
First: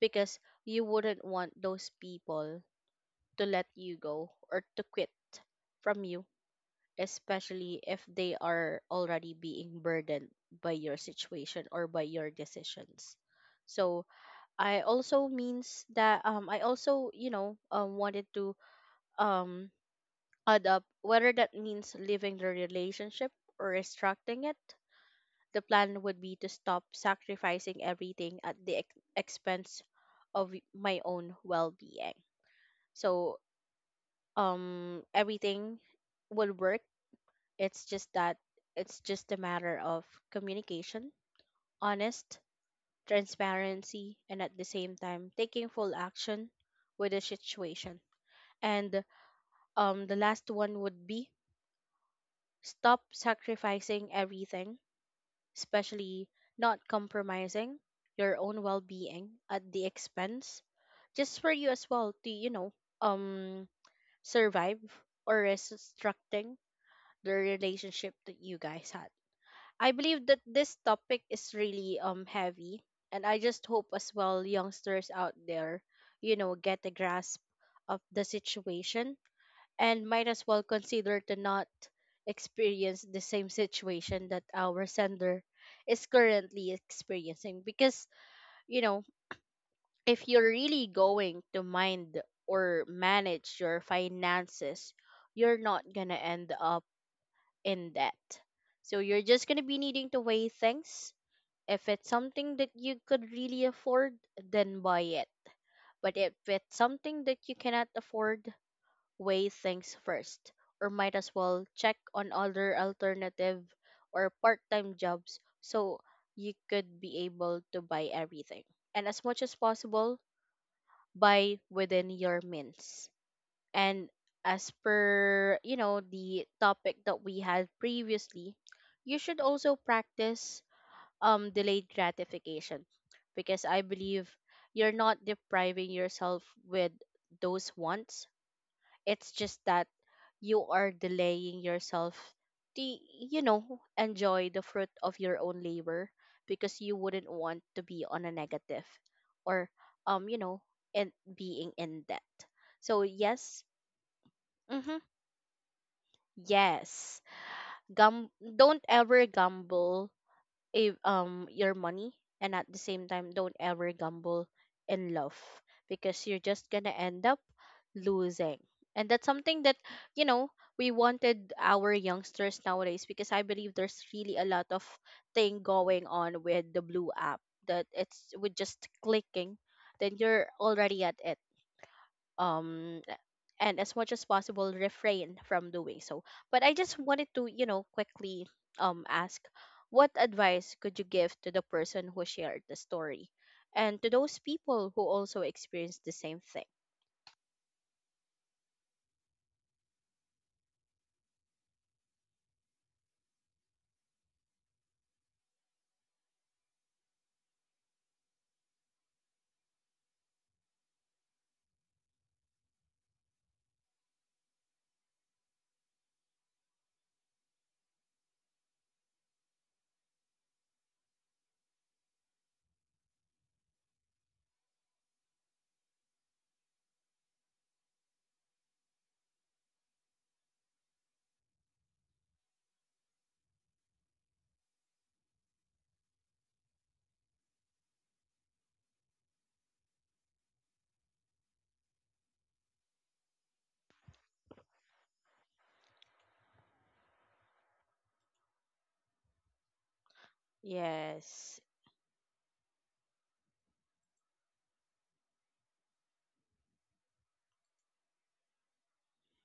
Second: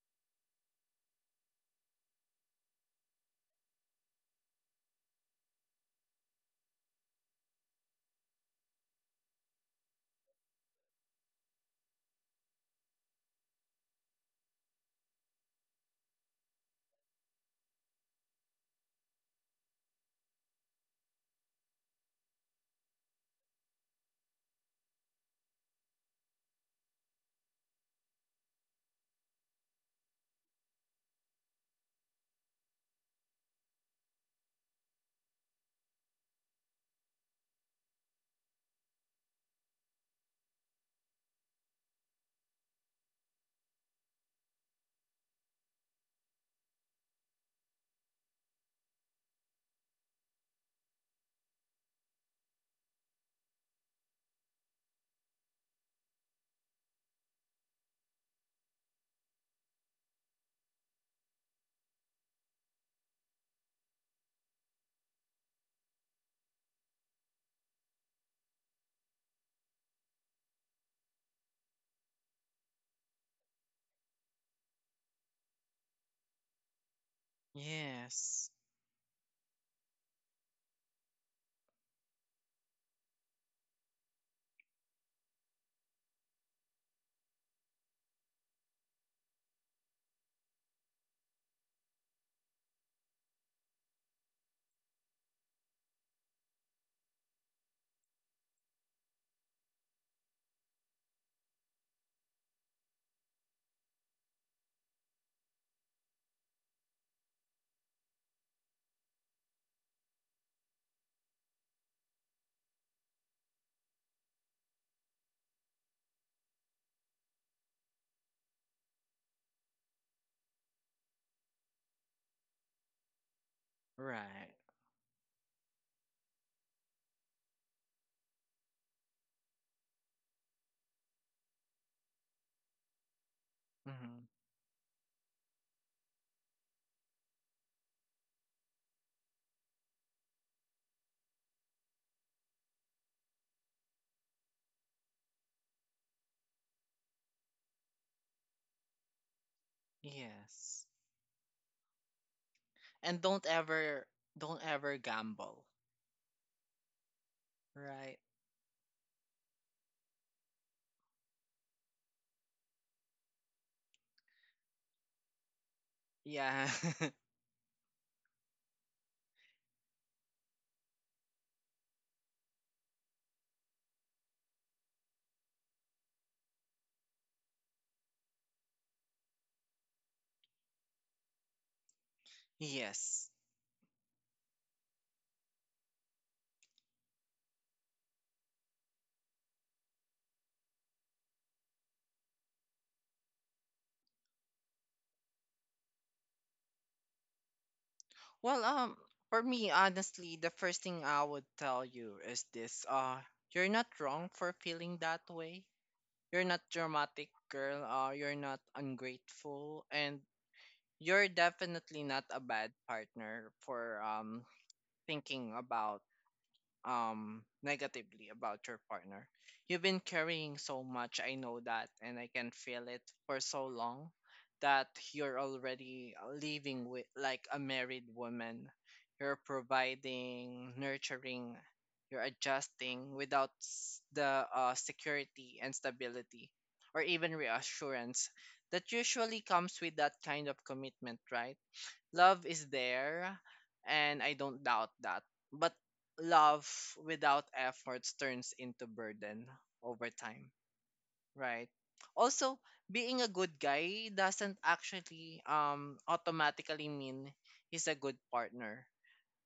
[SPEAKER 1] because you wouldn't want those people to let you go or to quit from you especially if they are already being burdened by your situation or by your decisions. So I also means that I also wanted to um add up whether that means leaving the relationship or restricting it. The plan would be to stop sacrificing everything at the expense of my own well-being. So everything will work. It's just that it's just a matter of communication, honest, transparency, and at the same time taking full action with the situation. And the last one would be stop sacrificing everything, especially not compromising your own well-being at the expense just for you as well to um survive or restricting the relationship that you guys had. I believe that this topic is really heavy and I just hope as well youngsters out there, get a grasp of the
[SPEAKER 2] Yes.
[SPEAKER 1] situation and might as well consider to not experience the same situation that our sender is currently experiencing because you know if you're really going to mind or manage your finances you're not gonna end up in debt so you're just gonna be needing to weigh things if it's something that you could really afford, then buy it. But if it's something that you cannot afford, weigh things first, or might as well check on other alternative or part time jobs so you could be able to buy everything. And as much as possible, buy within your means. And
[SPEAKER 2] Right.
[SPEAKER 1] as per, the topic that we had previously, you should also practice delayed gratification because I believe
[SPEAKER 2] Mm-hmm.
[SPEAKER 1] you're not depriving yourself with those wants. It's just that you are delaying yourself to enjoy the fruit of your own labor because you wouldn't want to be on a negative or um you know
[SPEAKER 2] Yes.
[SPEAKER 1] and being in debt. So
[SPEAKER 2] And don't
[SPEAKER 1] yes,
[SPEAKER 2] ever, don't ever
[SPEAKER 1] hmm,
[SPEAKER 2] gamble,
[SPEAKER 1] yes.
[SPEAKER 2] right?
[SPEAKER 1] Gum Don't ever gamble your money and at the same time don't ever gamble in love because you're just
[SPEAKER 2] Yeah.
[SPEAKER 1] gonna end up losing and that's something that, you know we wanted our youngsters nowadays because I believe there's really a lot of thing going on with the blue app that it's with just clicking then you're already at it. um
[SPEAKER 2] Yes.
[SPEAKER 1] and as much as possible refrain from doing so, but I just wanted to, quickly ask, what advice could you give to the person who shared the story and to those people who also experienced the same thing?
[SPEAKER 2] Well, for me, honestly, the first thing I would tell you is this: you're not wrong for feeling that way, you're not dramatic, girl, you're not ungrateful, and you're definitely not a bad partner for, thinking about, negatively about your partner. You've been carrying so much, I know that, and I can feel it for so long, that you're already living with, like, a married woman. You're providing, nurturing, you're adjusting without, the, security and stability, or even reassurance that usually comes with that kind of commitment, right? Love is there, and I don't doubt that. But love without efforts turns into burden over time,
[SPEAKER 1] Yes.
[SPEAKER 2] right? Also, being a good guy doesn't actually, automatically mean he's a good partner,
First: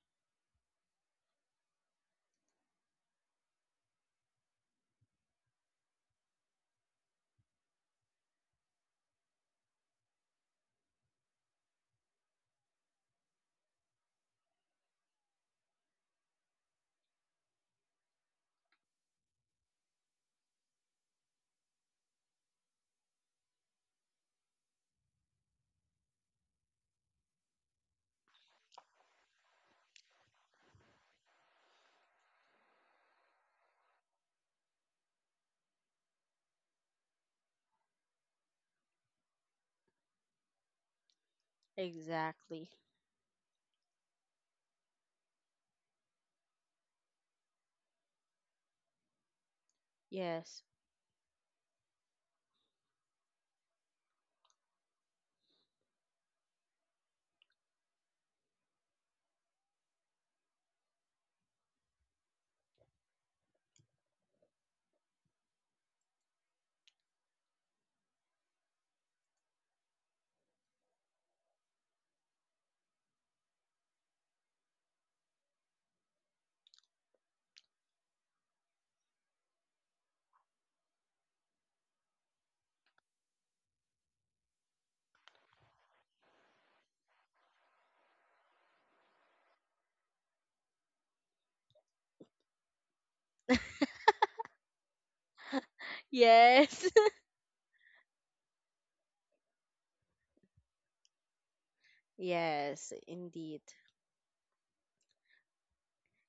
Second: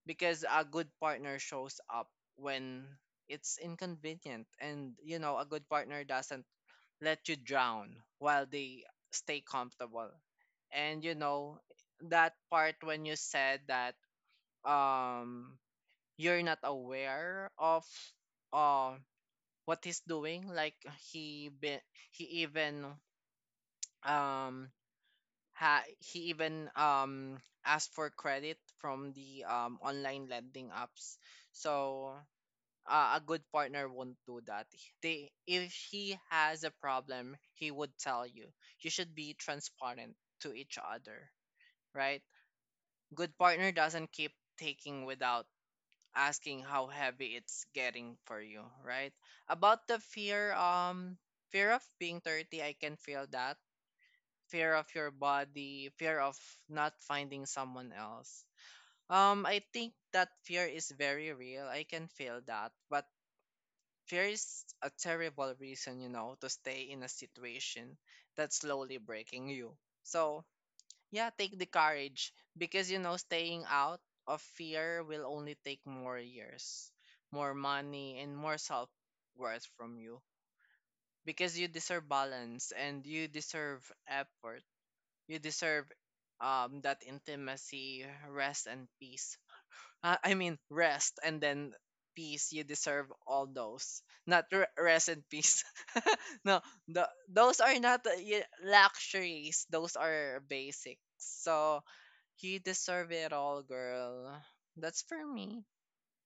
[SPEAKER 2] because a good partner shows up when it's inconvenient, and, a good partner doesn't let you drown while they stay comfortable. And you know, that part when you said that, um you're not aware of, uh what he's doing, like, he be, he even um ha, he even, asked for credit from the, online lending apps. So, a good partner won't do that. If he has a problem, he would tell you. You should be transparent to each other, right?
[SPEAKER 1] Exactly.
[SPEAKER 2] Good partner doesn't keep taking without asking how heavy it's getting for you, right? About the fear,
[SPEAKER 1] Yes.
[SPEAKER 2] fear of being 30, I can feel that. Fear of your body, fear of not finding someone else. I think that fear is very real. I can feel that, but there's a terrible reason, you know, to stay in a situation that's slowly breaking you. So, yeah, take the courage because, you know, staying out of fear will only take more years, more money, and more self worth from you, because you deserve balance and you deserve effort. You deserve that intimacy, rest, and peace. I mean rest and then peace. You deserve all those, not re- rest and peace. No,
[SPEAKER 1] Yes.
[SPEAKER 2] the, those are not luxuries. Those are basics. So you
[SPEAKER 1] Yes,
[SPEAKER 2] deserve it
[SPEAKER 1] indeed.
[SPEAKER 2] all, girl. That's for me.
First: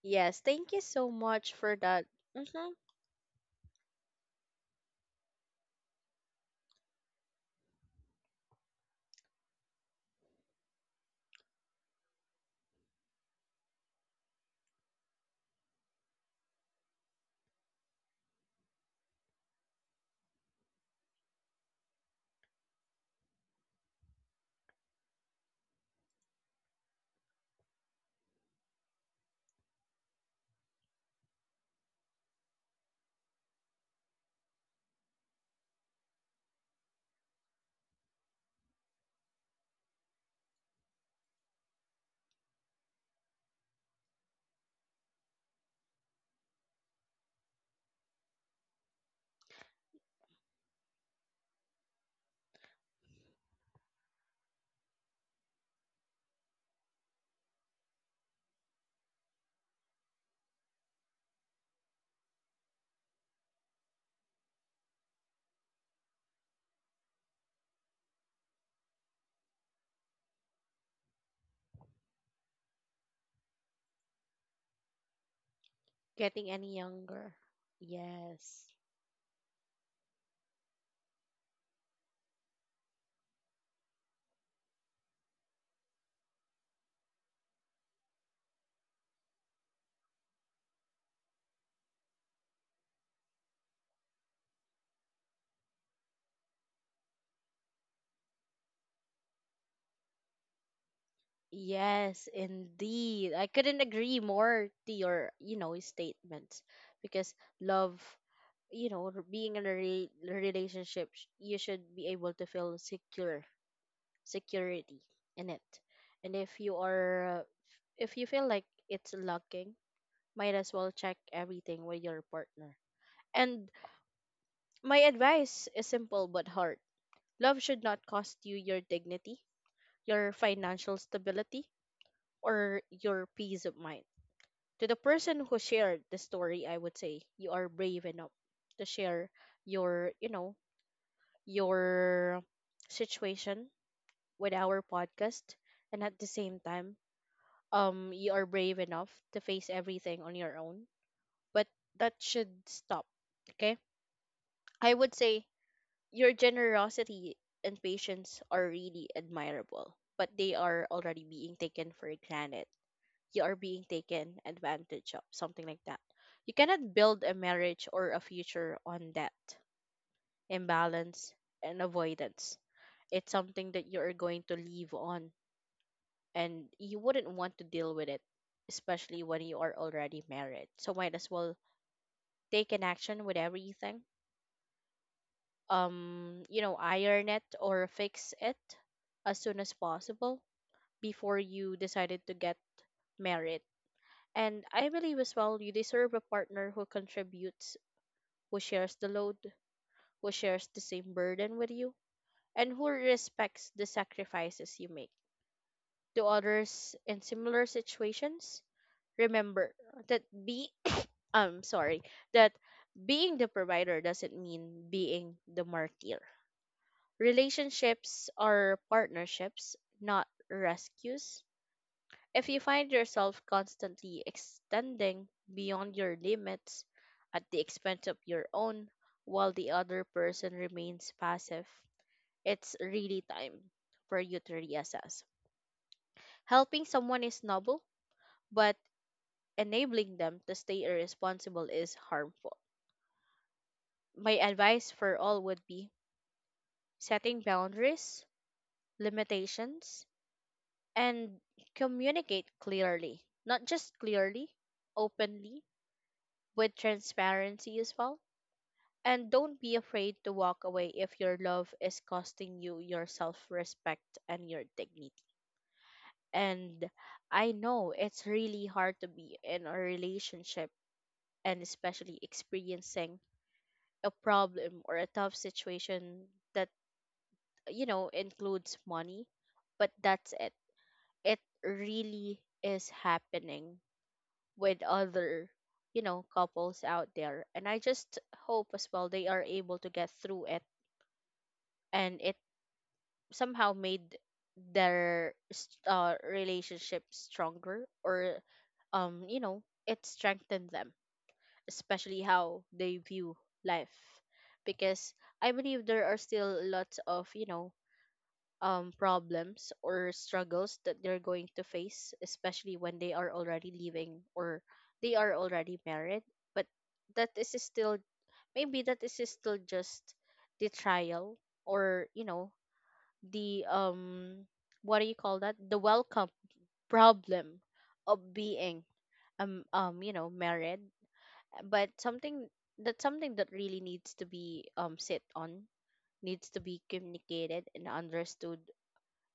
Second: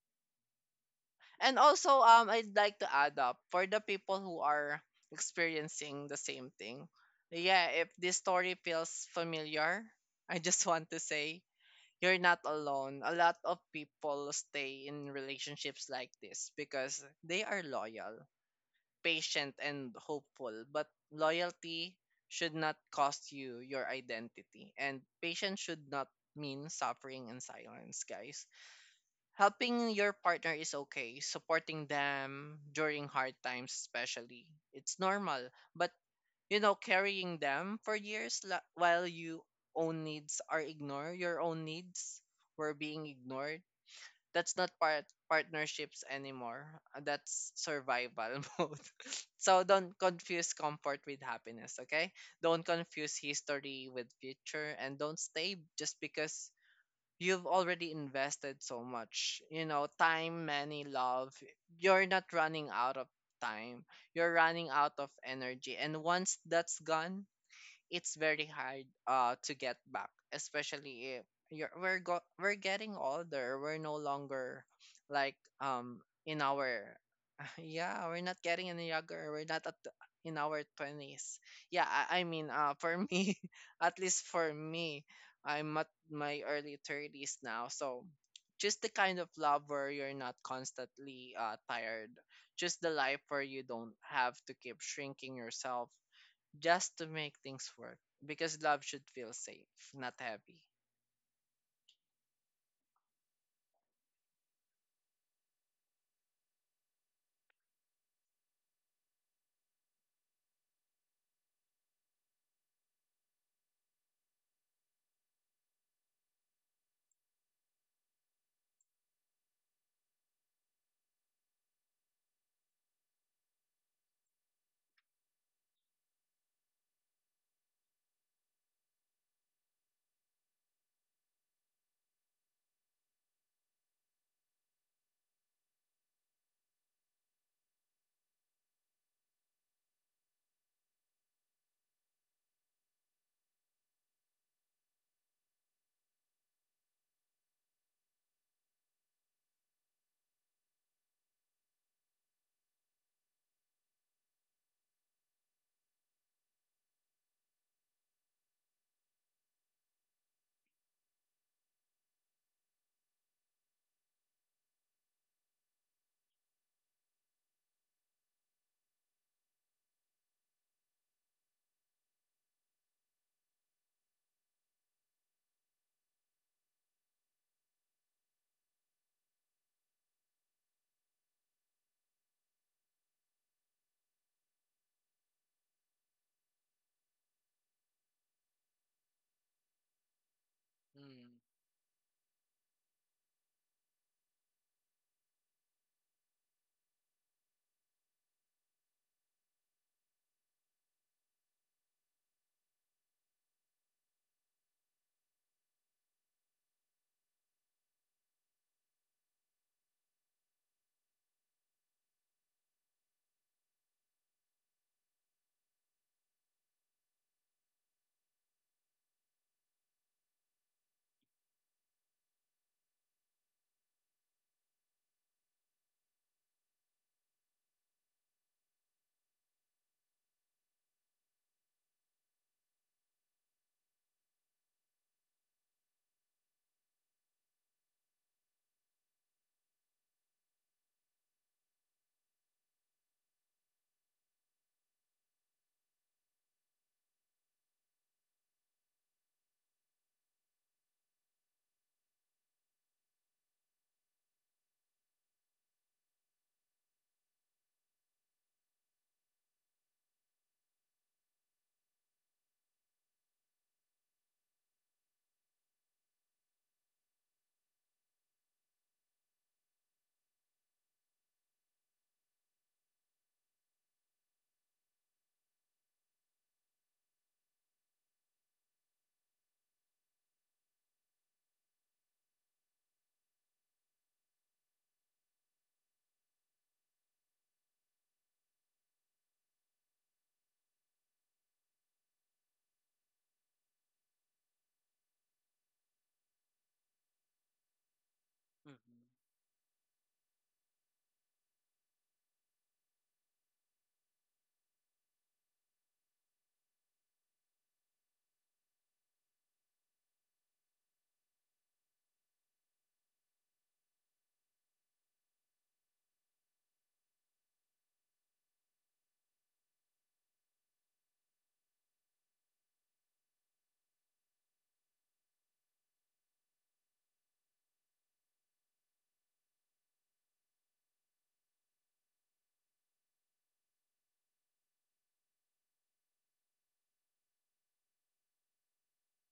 [SPEAKER 1] Yes, thank you so much
[SPEAKER 2] And
[SPEAKER 1] for
[SPEAKER 2] also,
[SPEAKER 1] that.
[SPEAKER 2] I'd
[SPEAKER 1] Hmm.
[SPEAKER 2] like to add up for the people who are experiencing the same thing. Yeah, if this story feels familiar, I just want to say you're not alone. A lot of people stay in relationships like this because they are loyal, patient, and hopeful. But loyalty should not cost you your identity, and patience should not mean suffering in silence, guys. Helping your partner is okay, supporting them during hard times, especially. It's normal. But you know carrying them for years, while you own needs are ignored, your own needs were being ignored, that's not part partnerships anymore. That's survival mode. So don't confuse comfort with happiness, okay? Don't confuse history with future, and don't stay just because you've already invested so much, you know, time, money, love. You're not running out of time, you're running out of energy, and once that's gone, it's very hard to get back, especially if we're getting older, we're no longer like in
[SPEAKER 1] Getting any
[SPEAKER 2] our—
[SPEAKER 1] younger.
[SPEAKER 2] yeah, we're not
[SPEAKER 1] Yes.
[SPEAKER 2] getting any younger. We're not at the- In our 20s. Yeah, I mean, for me, at least for me, I'm at my early 30s now. So just the kind of love where you're not constantly tired. Just the life where you don't have to keep shrinking yourself just to make things work. Because love should feel safe, not heavy.
[SPEAKER 1] Yes, indeed. I couldn't agree more to your, statements because love, being in a relationship, you should be able to feel secure, security in it. And if you are, if you feel like it's lacking, might as well check everything with your partner. And my advice is simple but hard. Love should not cost you your dignity, your financial stability, or your peace of mind. To the person who shared the story, I would say you are brave enough to share your, your situation with our podcast and at the same time, you are brave enough to face everything on your own, but that should stop. Okay? I would say your generosity and patience are really admirable, but they are already being taken for granted, you are being taken advantage of, something like that. You cannot build a marriage or a future on that imbalance and avoidance. It's something that you are going to live on, and you wouldn't want to deal with it, especially when you are already married. So might as well take an action with everything. Iron it or fix it as soon as possible before
[SPEAKER 2] Mm.
[SPEAKER 1] you decided to get married. And I believe as well, you deserve a partner who contributes, who shares the load, who shares the same burden with you, and who respects the sacrifices you make. To others in similar situations, remember that be I'm sorry, that being the provider doesn't mean being the martyr. Relationships are partnerships, not rescues. If you find yourself constantly extending beyond your limits at the expense of your own while the other person remains passive, it's really time for you to reassess. Helping someone is noble, but enabling them to stay irresponsible is harmful. My advice for all would be setting boundaries, limitations, and communicate clearly. Not just clearly, openly, with transparency as well. And don't be afraid to walk away if your love is costing you your self respect and your dignity. And I know it's really hard to be in a relationship and especially experiencing a problem or a tough situation that, includes money, but that's it. It really is happening with other, couples out there and I just hope as well they are able to get through it and it somehow made their relationship stronger or
[SPEAKER 2] Mm-hmm.
[SPEAKER 1] it strengthened them especially how they view life because I believe there are still lots of, problems or struggles that they're going to face, especially when they are already living or they are already married. But that is still, maybe that is still just the trial or, the, what do you call that? The welcome problem of being, married. But that's something that really needs to be sit on, needs to be communicated and understood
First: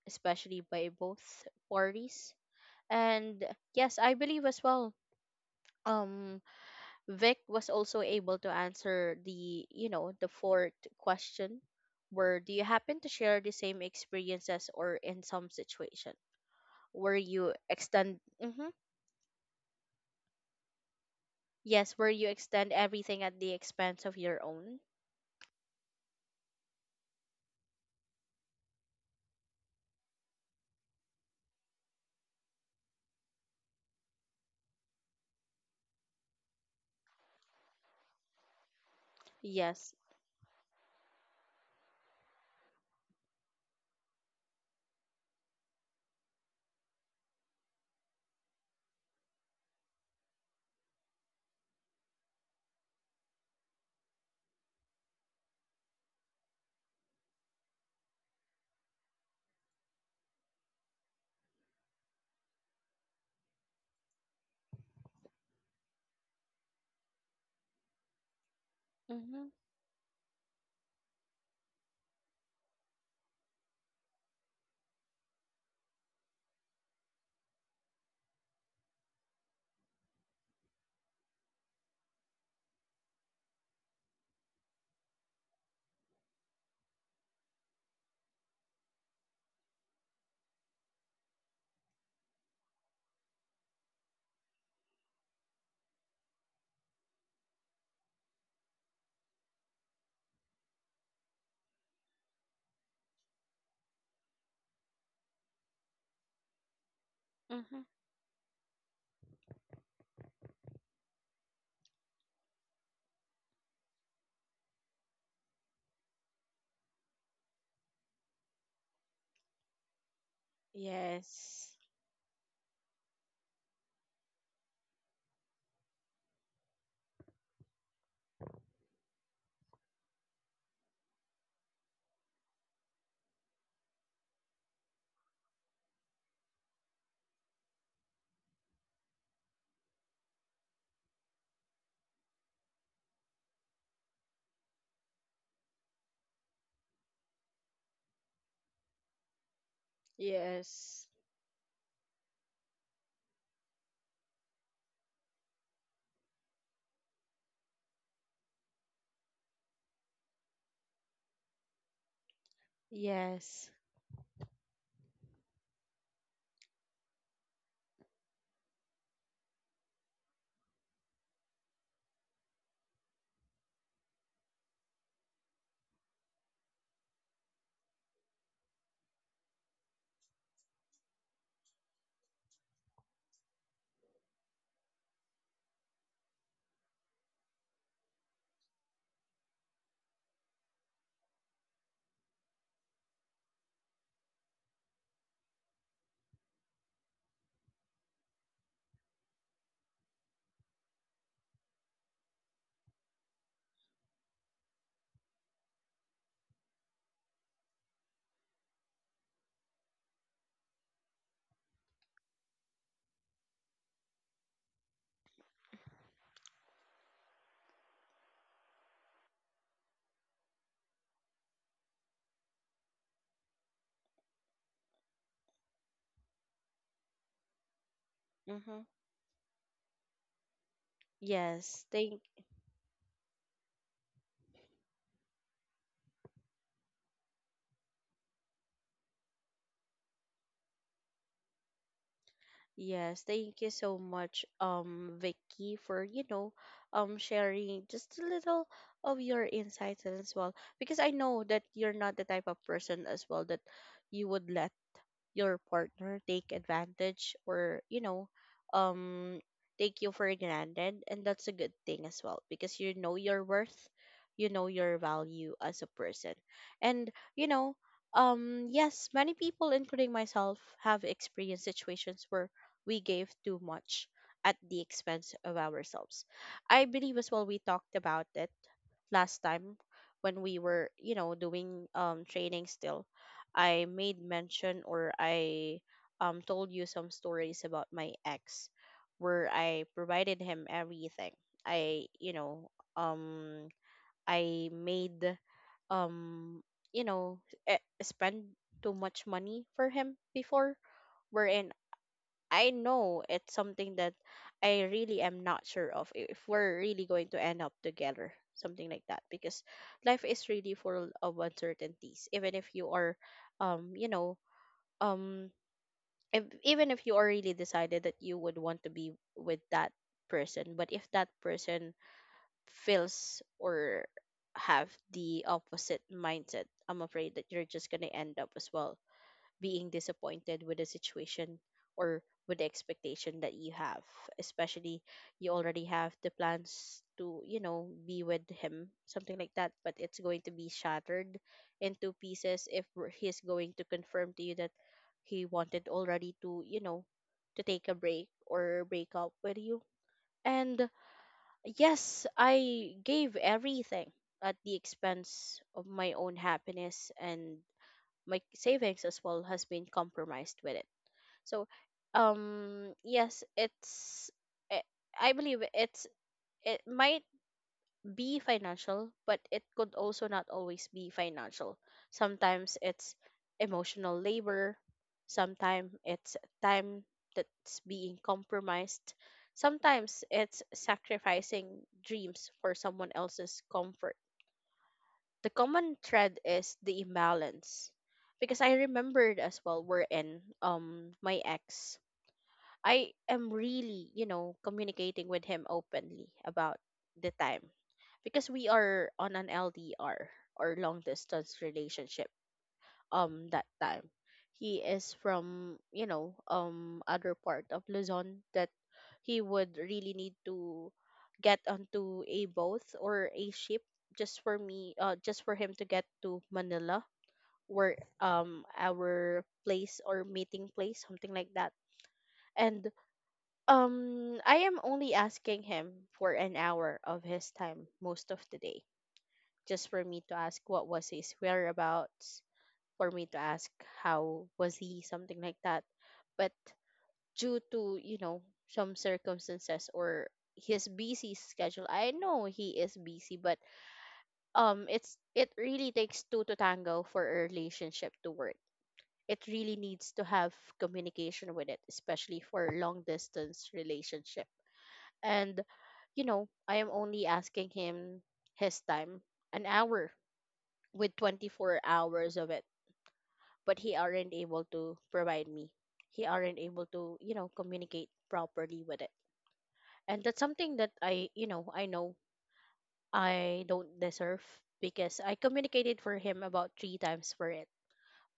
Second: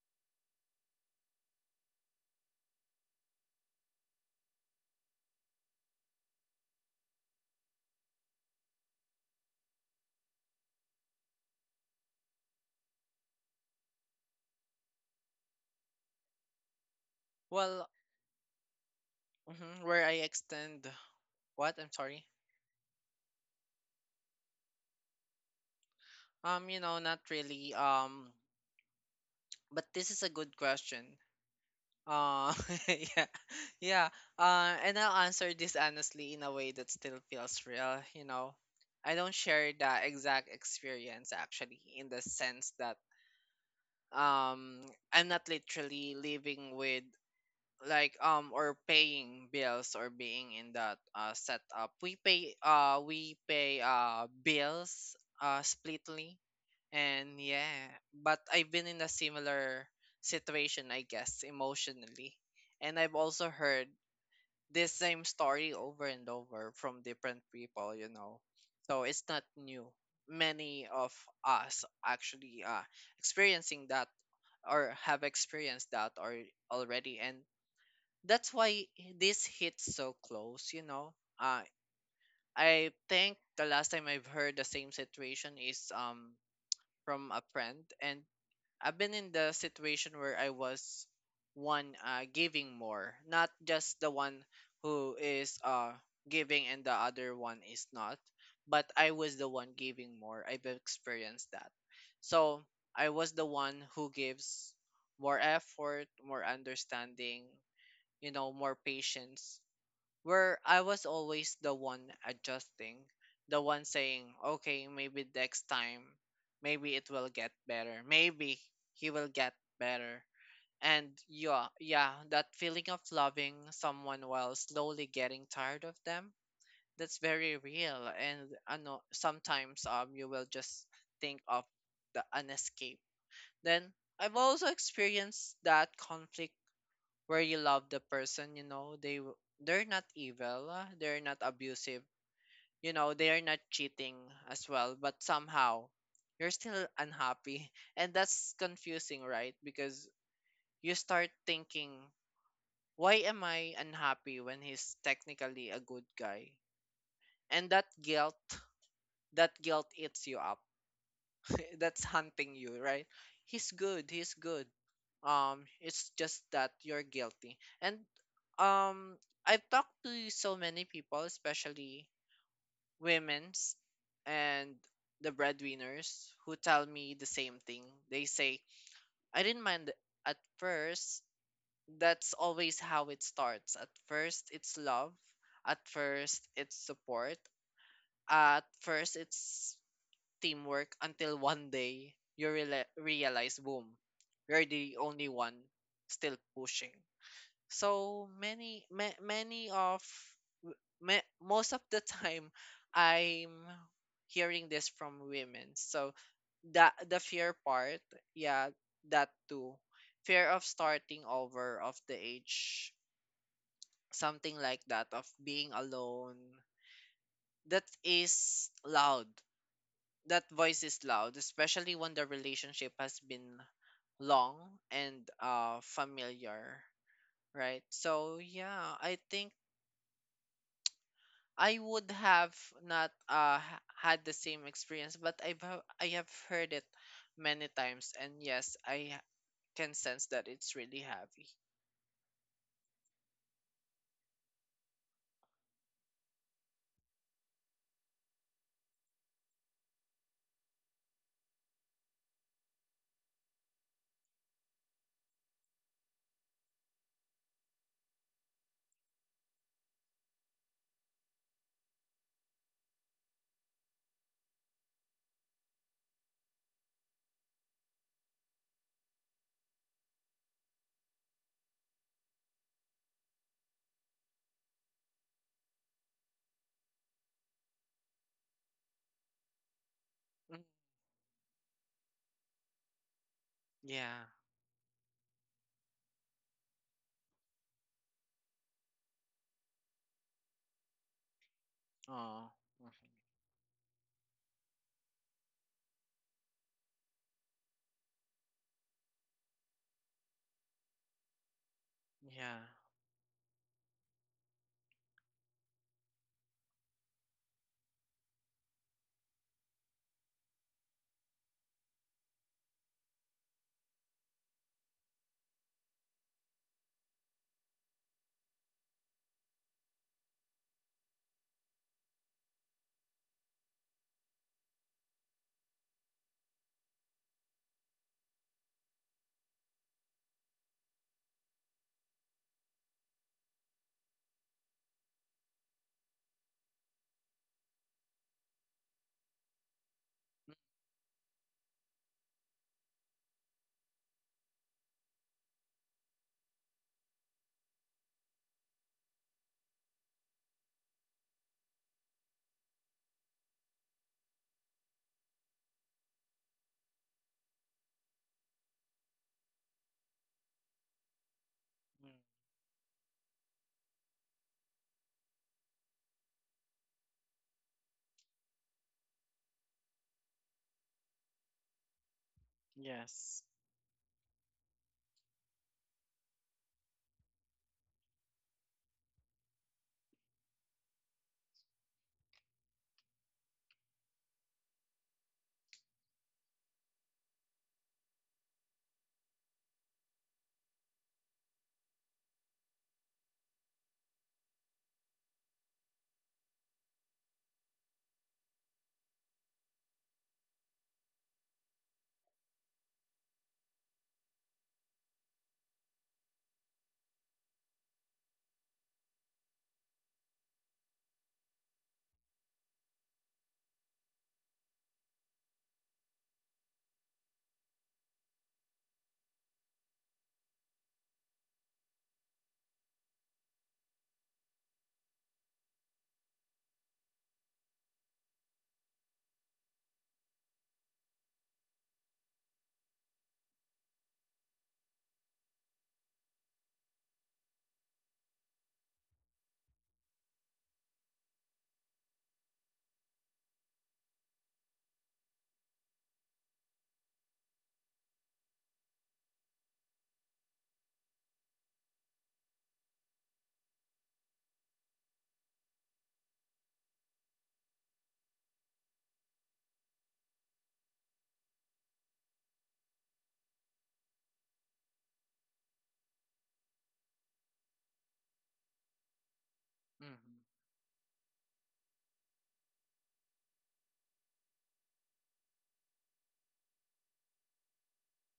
[SPEAKER 1] especially by both parties. And yes, I believe as well. Um, Vic was also able to answer the, the fourth question, where do you happen to share the same experiences or in some situation where you
[SPEAKER 2] Well,
[SPEAKER 1] extend? Mm-hmm,
[SPEAKER 2] mhm, where I extend what? I'm
[SPEAKER 1] yes, where
[SPEAKER 2] sorry.
[SPEAKER 1] you extend everything at the expense of your own.
[SPEAKER 2] You know, not really. But this is a good question. Uh, yeah, yeah. And I'll answer this honestly in a way that still feels real. You know, I don't share
[SPEAKER 1] Yes.
[SPEAKER 2] the exact experience actually, in the sense that um, I'm not literally living with like or paying bills or being in that setup. We pay bills splitly, and yeah, but I've been in a similar situation, I guess, emotionally. And I've also heard this same story over and over from different people, you know. So it's not
[SPEAKER 1] Mm-hmm,
[SPEAKER 2] new. Many of us actually experiencing that, or have experienced that, or already. And that's why this hits so close, you know. Uh, I think the last time I've heard the same situation is from a friend, and I've been in the situation where I was one giving more, not just the one who is giving and the other one is not, but I was the one giving more. I've experienced that. So I was the one who gives more effort, more understanding,
[SPEAKER 1] mm-hmm.
[SPEAKER 2] you know, more patience, where I was always the one adjusting, the one saying, okay, maybe next time, maybe it will get better. Maybe he will get better. And yeah,
[SPEAKER 1] Yes.
[SPEAKER 2] yeah, that feeling of loving someone while slowly getting tired of them, that's very real. And I know sometimes you will just think of the an escape. Then I've also experienced that conflict where you love the person, you know, they're not evil, they're not abusive, you know, they are not cheating as well, but somehow you're still unhappy. And that's confusing, right? Because you
[SPEAKER 1] Yes.
[SPEAKER 2] start thinking, why am I unhappy when he's technically a good guy? And that guilt eats you up. That's hunting you, right? He's
[SPEAKER 1] Yes.
[SPEAKER 2] good. He's good. It's just that you're guilty. And um, I've talked to so many people, especially women's and the breadwinners, who tell me the same thing. They say, I didn't mind at first. That's always how it starts. At first, it's love. At first, it's support. At first, it's teamwork, until one day you realize, boom, you're the only one still pushing. So many, ma- many of, ma- most of the time, I'm hearing this from women. So that the fear part, yeah, that too. Fear of starting over, of the age, something like that, of being alone. That is loud, that voice is loud, especially when the relationship has been long and familiar, right? So
[SPEAKER 1] Mm-hmm.
[SPEAKER 2] yeah, I think I
[SPEAKER 1] Yes.
[SPEAKER 2] would
[SPEAKER 1] Thank—
[SPEAKER 2] have not had the same experience, but I have heard it many times, and yes, can sense that it's really heavy.
[SPEAKER 1] Yes, thank you so much, Vicky, for, sharing just a little of your insights as well. Because I know that you're not the type of person as well that you would let your partner take advantage or um take you for granted and that's a good thing as well because you know your worth, you know your value as a person. And, you know yes, many people including myself have experienced situations where we gave too much at the expense of ourselves. I believe as well we talked about it last time when we
[SPEAKER 2] Mm.
[SPEAKER 1] were, doing training still. I made
[SPEAKER 2] Yeah.
[SPEAKER 1] mention or I told you some stories about my ex where I provided him everything, I,
[SPEAKER 2] Oh. Mhm.
[SPEAKER 1] um I made um you know spend too much money for him before, wherein
[SPEAKER 2] Yeah.
[SPEAKER 1] I know it's something that I really am not sure of, if we're really going to end up together, something like that, because life is really full of uncertainties. Even if you are, um, you know, um, if, even if you already decided that you would want to be with that person, but if that person feels or have the opposite mindset, I'm afraid that you're just gonna end up as well being disappointed with the situation or with the expectation that you have, especially you already have the plans to, you know, be with him, something like that, but it's going to be shattered into pieces if he's going to confirm to you that he wanted already to, you know, to take a break or break up with you. And yes, I gave everything at the expense of my own happiness, and my savings as well has been compromised with it. So,
[SPEAKER 2] Mm.
[SPEAKER 1] yes, it's i I believe it might be financial, but it could also not always be financial. Sometimes it's
[SPEAKER 2] Yes.
[SPEAKER 1] emotional labor, sometimes it's time that's being compromised, sometimes it's sacrificing dreams for someone else's comfort. The common thread is the imbalance, because I remembered as well, we're in my ex, I am really, you know, communicating with him openly about the time, because we are on an LDR or long distance relationship that time. He is from, you know, other part of Luzon, that he would really need to get onto a boat or a ship just for me, just for him to get to Manila, where our place or meeting place, something like that. And I am only asking him for an hour of his time most of the day, just for me to ask what was his whereabouts, for me to ask how was he, something like that. But due to, you know, some circumstances or his busy schedule, I know he is busy, but um, it really takes two to tango for a relationship to work. It really needs to have communication with it, especially for long distance relationship. And you know, I am only asking him his time, an hour with 24 hours of it. But he aren't able to provide me, he aren't able to, you know, communicate properly with it. And
[SPEAKER 2] Hmm.
[SPEAKER 1] that's something that I, you know, I know I don't deserve, because I communicated for him about three times for it,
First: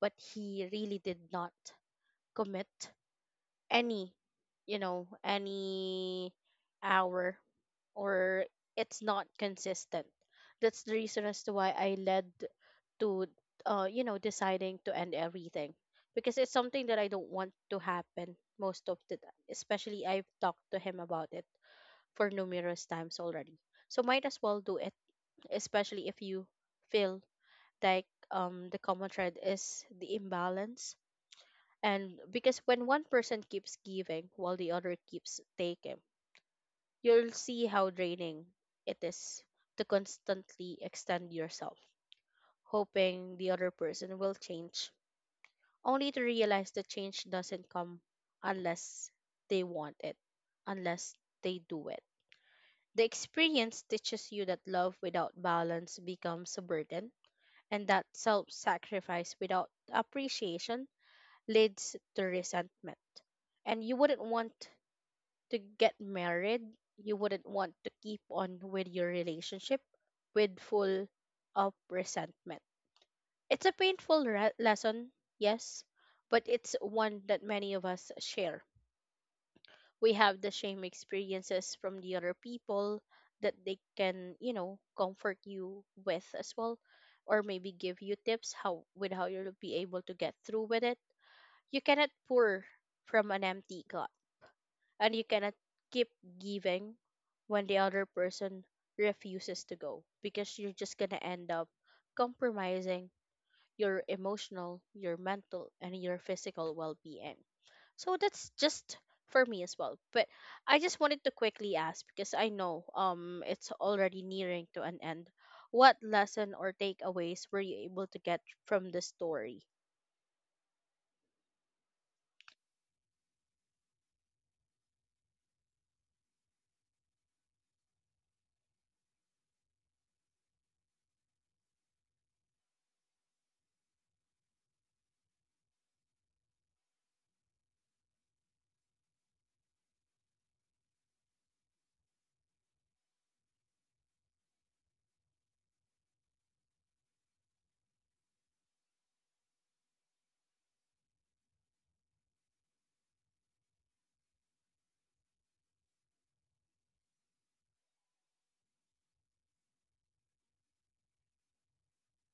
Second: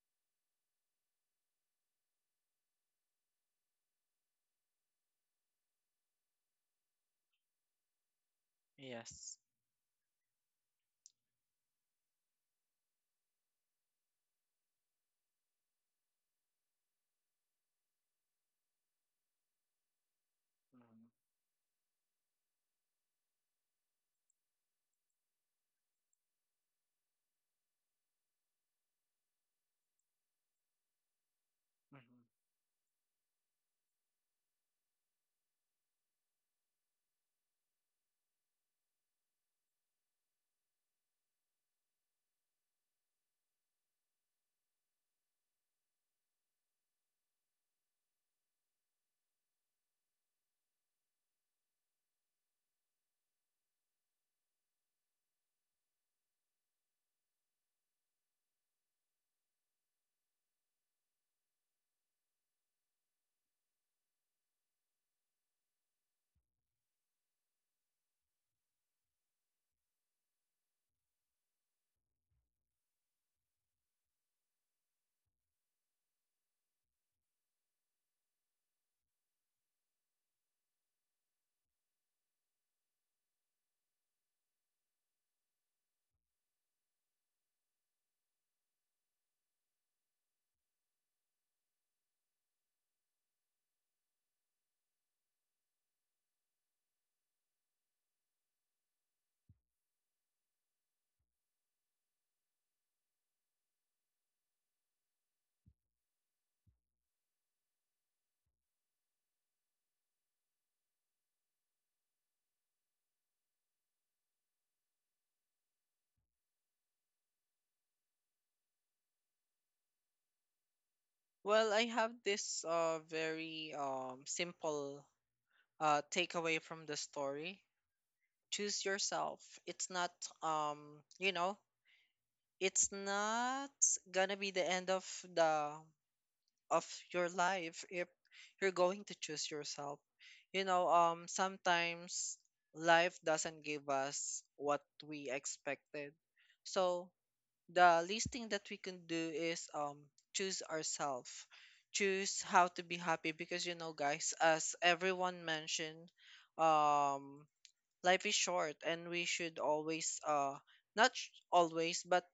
[SPEAKER 1] but he really did not commit any, you know, any hour, or it's not
[SPEAKER 2] Yes.
[SPEAKER 1] consistent. That's the reason as to why I led to, you know, deciding to end everything, because it's something that I don't want to happen most of the time. Especially I've talked to him about
[SPEAKER 2] Hmm.
[SPEAKER 1] it for numerous times already. So might as well do it, especially if you feel like the common thread is the imbalance. And
[SPEAKER 2] Hmm.
[SPEAKER 1] because when one person keeps giving while the other keeps taking, you'll see how draining it is to constantly extend yourself, hoping the other person will change, only to realize the change doesn't come unless they want it, unless they do it. The experience teaches you that love without balance becomes a burden, and that self sacrifice without appreciation leads to resentment. And you wouldn't want to get married, you wouldn't want to keep on with your relationship with full of resentment. It's a painful lesson, yes, but it's one that many of us share. We have the same experiences from the other people that they can, you know, comfort you with as well, or maybe give you tips how with how you'll be able to get through with it. You cannot pour from an empty cup, and you cannot keep giving when the other person refuses to go, because you're just gonna end up compromising your emotional, your mental, and your physical well being. So that's just for me as well. But I just wanted to quickly ask, because I know it's already nearing to an end. What lesson or takeaways were you able to get from the story?
[SPEAKER 2] Well, I have this very simple takeaway from the story. Choose yourself. It's not, um, you know, it's not gonna be the end of the— of your life if you're going to choose yourself. You know, sometimes life doesn't give us what we expected. So the least thing that we can do is choose ourselves, choose how to be happy, because you know guys, as everyone mentioned, um life is short and we should always not sh- always, but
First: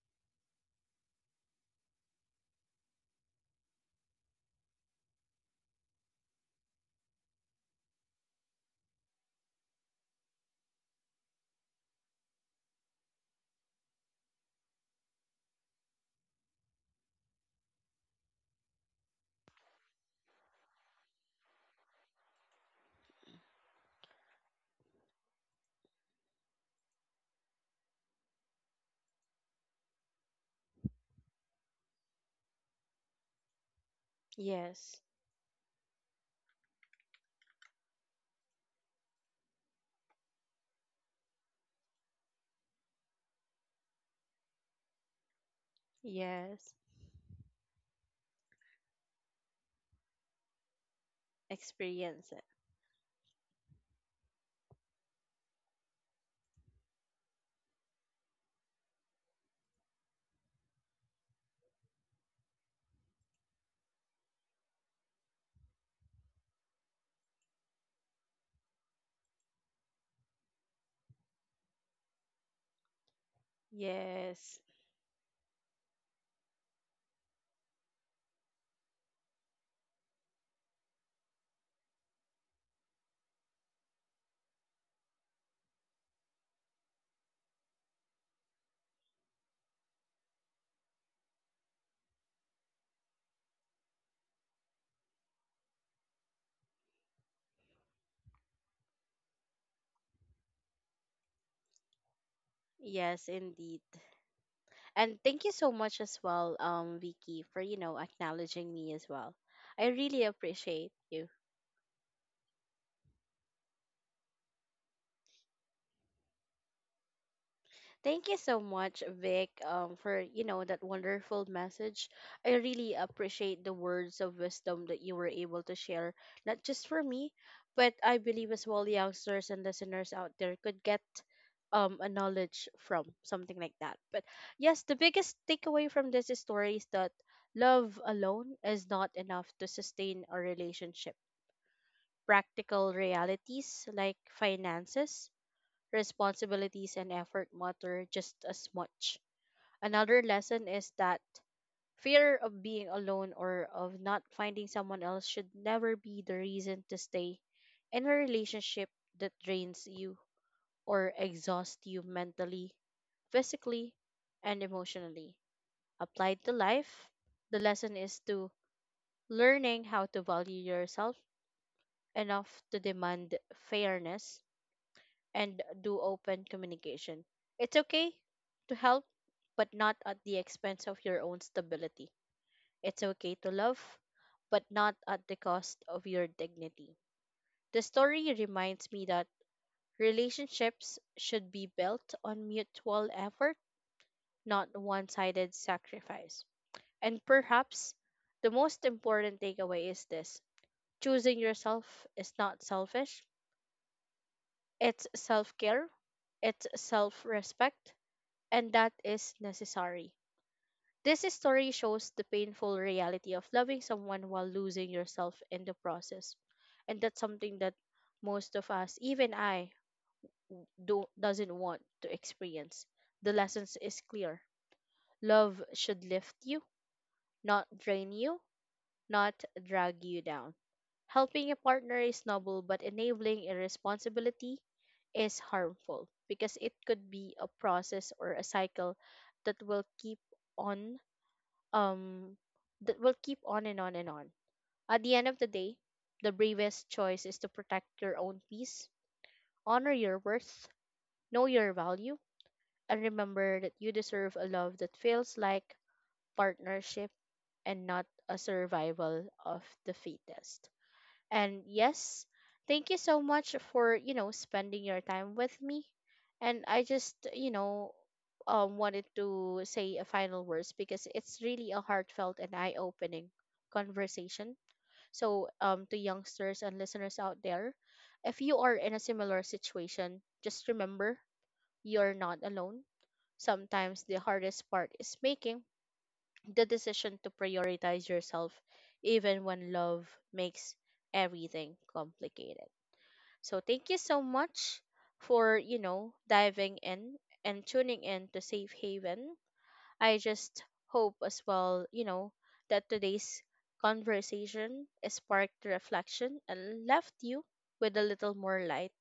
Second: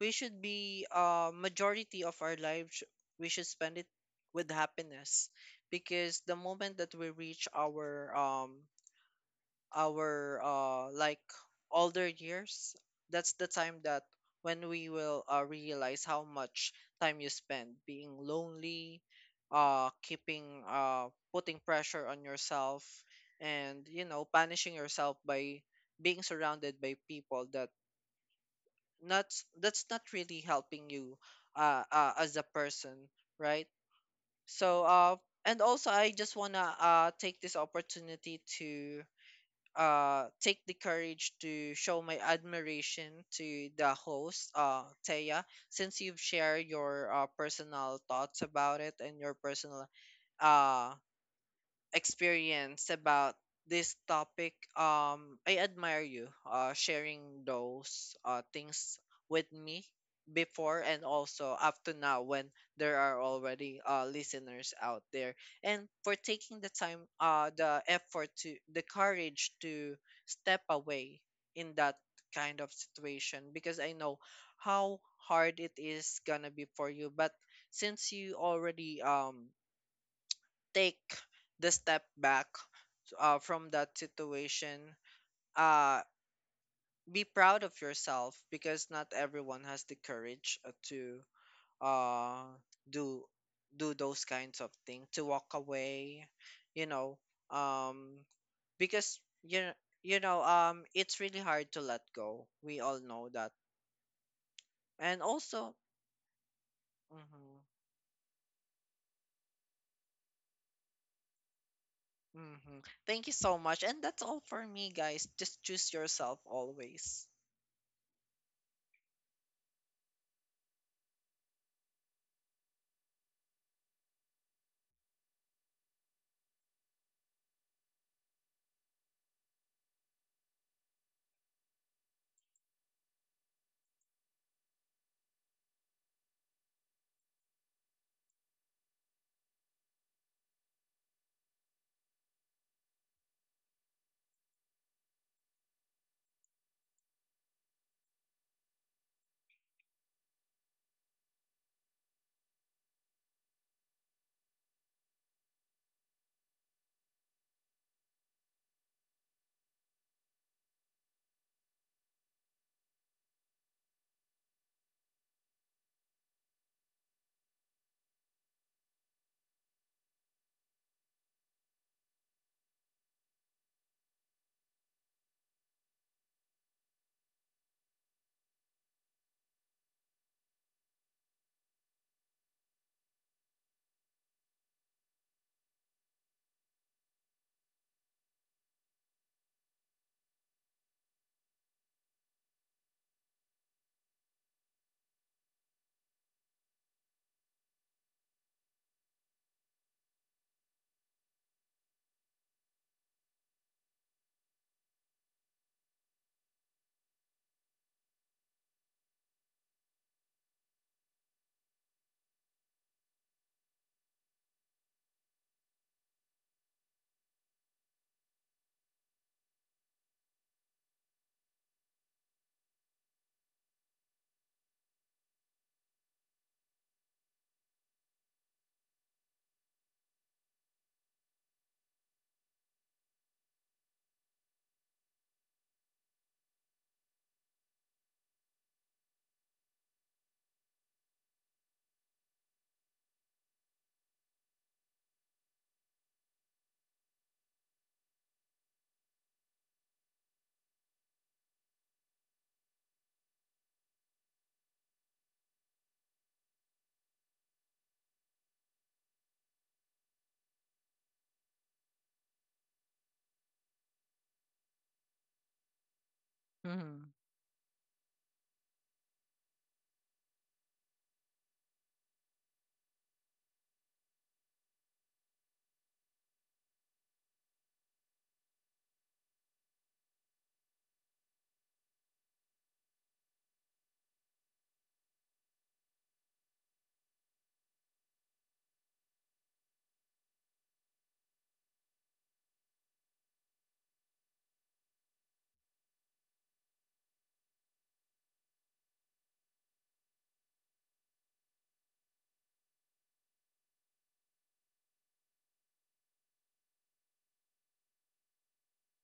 [SPEAKER 2] we should be majority of our lives, we should spend it with happiness, because the moment that we reach our like older years, that's the time that when we will realize how much time you spend being lonely, keeping putting pressure on yourself, and you know punishing yourself by being surrounded by people that— not, that's not really helping you as a person, right? So
[SPEAKER 1] Yes.
[SPEAKER 2] and also, I just want to take this opportunity to take the courage to show my admiration to the host, Taya, since you've shared
[SPEAKER 1] Yes.
[SPEAKER 2] your personal thoughts about it and your personal uh
[SPEAKER 1] Experience it.
[SPEAKER 2] experience about this topic. I admire you sharing those things with me before, and also up to now when there are already listeners out there, and for taking the time, the effort, to the courage to step away in that kind of situation, because I know
[SPEAKER 1] Yes.
[SPEAKER 2] how hard it is gonna be for you, but since you already take the step back from that situation, uh be proud of yourself, because not everyone has the courage to uh do do those kinds of things, to walk away, you know. um because you know it's really hard to let go, we all
[SPEAKER 1] Yes,
[SPEAKER 2] know that.
[SPEAKER 1] indeed. And
[SPEAKER 2] And
[SPEAKER 1] thank you so
[SPEAKER 2] also,
[SPEAKER 1] much as well, Vicky, for
[SPEAKER 2] mhm,
[SPEAKER 1] you know acknowledging me as well. I really appreciate you.
[SPEAKER 2] mhm, thank you so much, and that's all for me guys, just choose yourself always.
[SPEAKER 1] Thank you so much, Vic, for you know that wonderful message. I really appreciate the words of wisdom that you were able to share, not just for me, but I believe as well youngsters and listeners out there could get a knowledge from something like that. But yes, the biggest takeaway from this story is that love alone is not enough to sustain a relationship. Practical realities like finances, responsibilities and effort matter just as much. Another lesson is that fear of being alone or of not finding someone else should never be the reason to stay in a relationship that drains you or exhausts you mentally, physically, and emotionally. Applied to life, the lesson is to learning how to value yourself enough to demand fairness and do open communication. It's okay to help, but not at the expense of your own stability. It's okay to love, but not at the cost of your dignity. The story reminds me that relationships should be built on mutual effort, not one sided sacrifice. And perhaps the most important takeaway is this: choosing yourself is not selfish, it's self care, it's self respect, and that is necessary. This story shows the painful reality of loving someone while losing yourself in the process. And that's something that most of us, even I, do doesn't want to experience. The lessons is clear. Love should lift you, not drain you, not drag you down. Helping a partner is noble, but enabling irresponsibility is harmful, because it could be a process or a cycle that will keep on um that will keep on and on and on. At the end of the day, the bravest choice is to protect your own peace, honor your worth, know your value, and remember that you deserve a love that feels like partnership and not a survival of the fittest. And yes, thank you so much for, you know, spending your time with me. And I
[SPEAKER 2] Hmm.
[SPEAKER 1] just, you know, wanted to say a final words, because it's really a heartfelt and eye-opening conversation. So, to youngsters and listeners out there, if you are in a similar situation, just remember you're not alone. Sometimes the hardest part is making the decision to prioritize yourself, even when love makes everything complicated. So thank you so much for, you know, diving in and tuning in to Safe Haven. I just hope as well, you know, that today's conversation sparked reflection and left you with a little more light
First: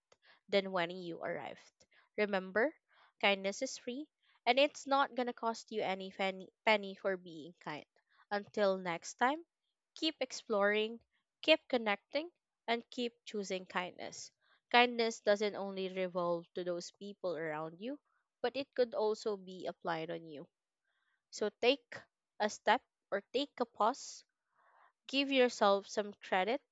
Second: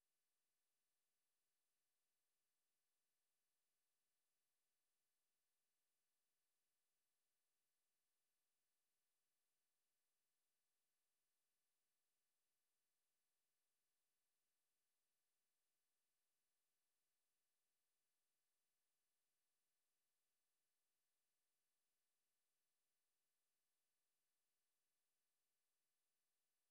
[SPEAKER 1] than when you arrived. Remember, kindness is free, and it's not gonna cost you any penny for being kind. Until next time, keep exploring, keep connecting, and keep choosing kindness. Kindness doesn't only revolve to those people around you, but it could also be applied on you. So take a step or take a pause, give yourself some credit,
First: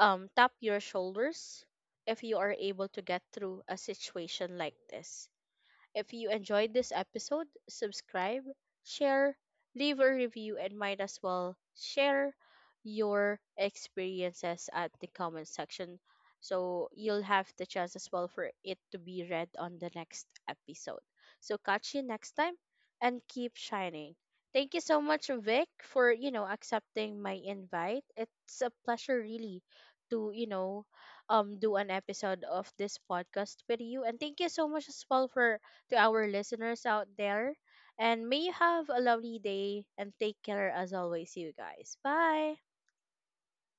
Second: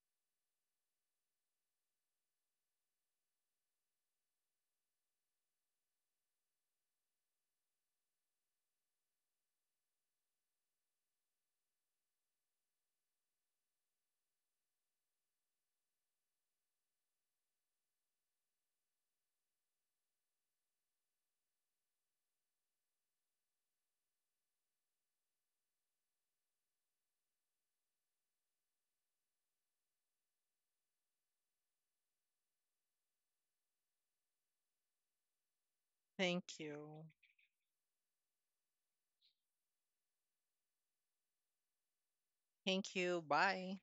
[SPEAKER 1] tap your shoulders if you are able to get through a situation like this. If you enjoyed this episode, subscribe, share, leave a review, and might as well share your experiences at the comment section, so you'll have the chance as well for it to be read on the next episode. So catch you next time and keep shining. Thank you so much, Vic, for you know accepting my invite. It's a pleasure really to you know do an episode of this podcast with you, and thank you so much as well for to our
[SPEAKER 2] Thank
[SPEAKER 1] listeners
[SPEAKER 2] you.
[SPEAKER 1] out there. And may you have a lovely day and take care as always, you guys. Bye.
[SPEAKER 2] Thank you. Bye.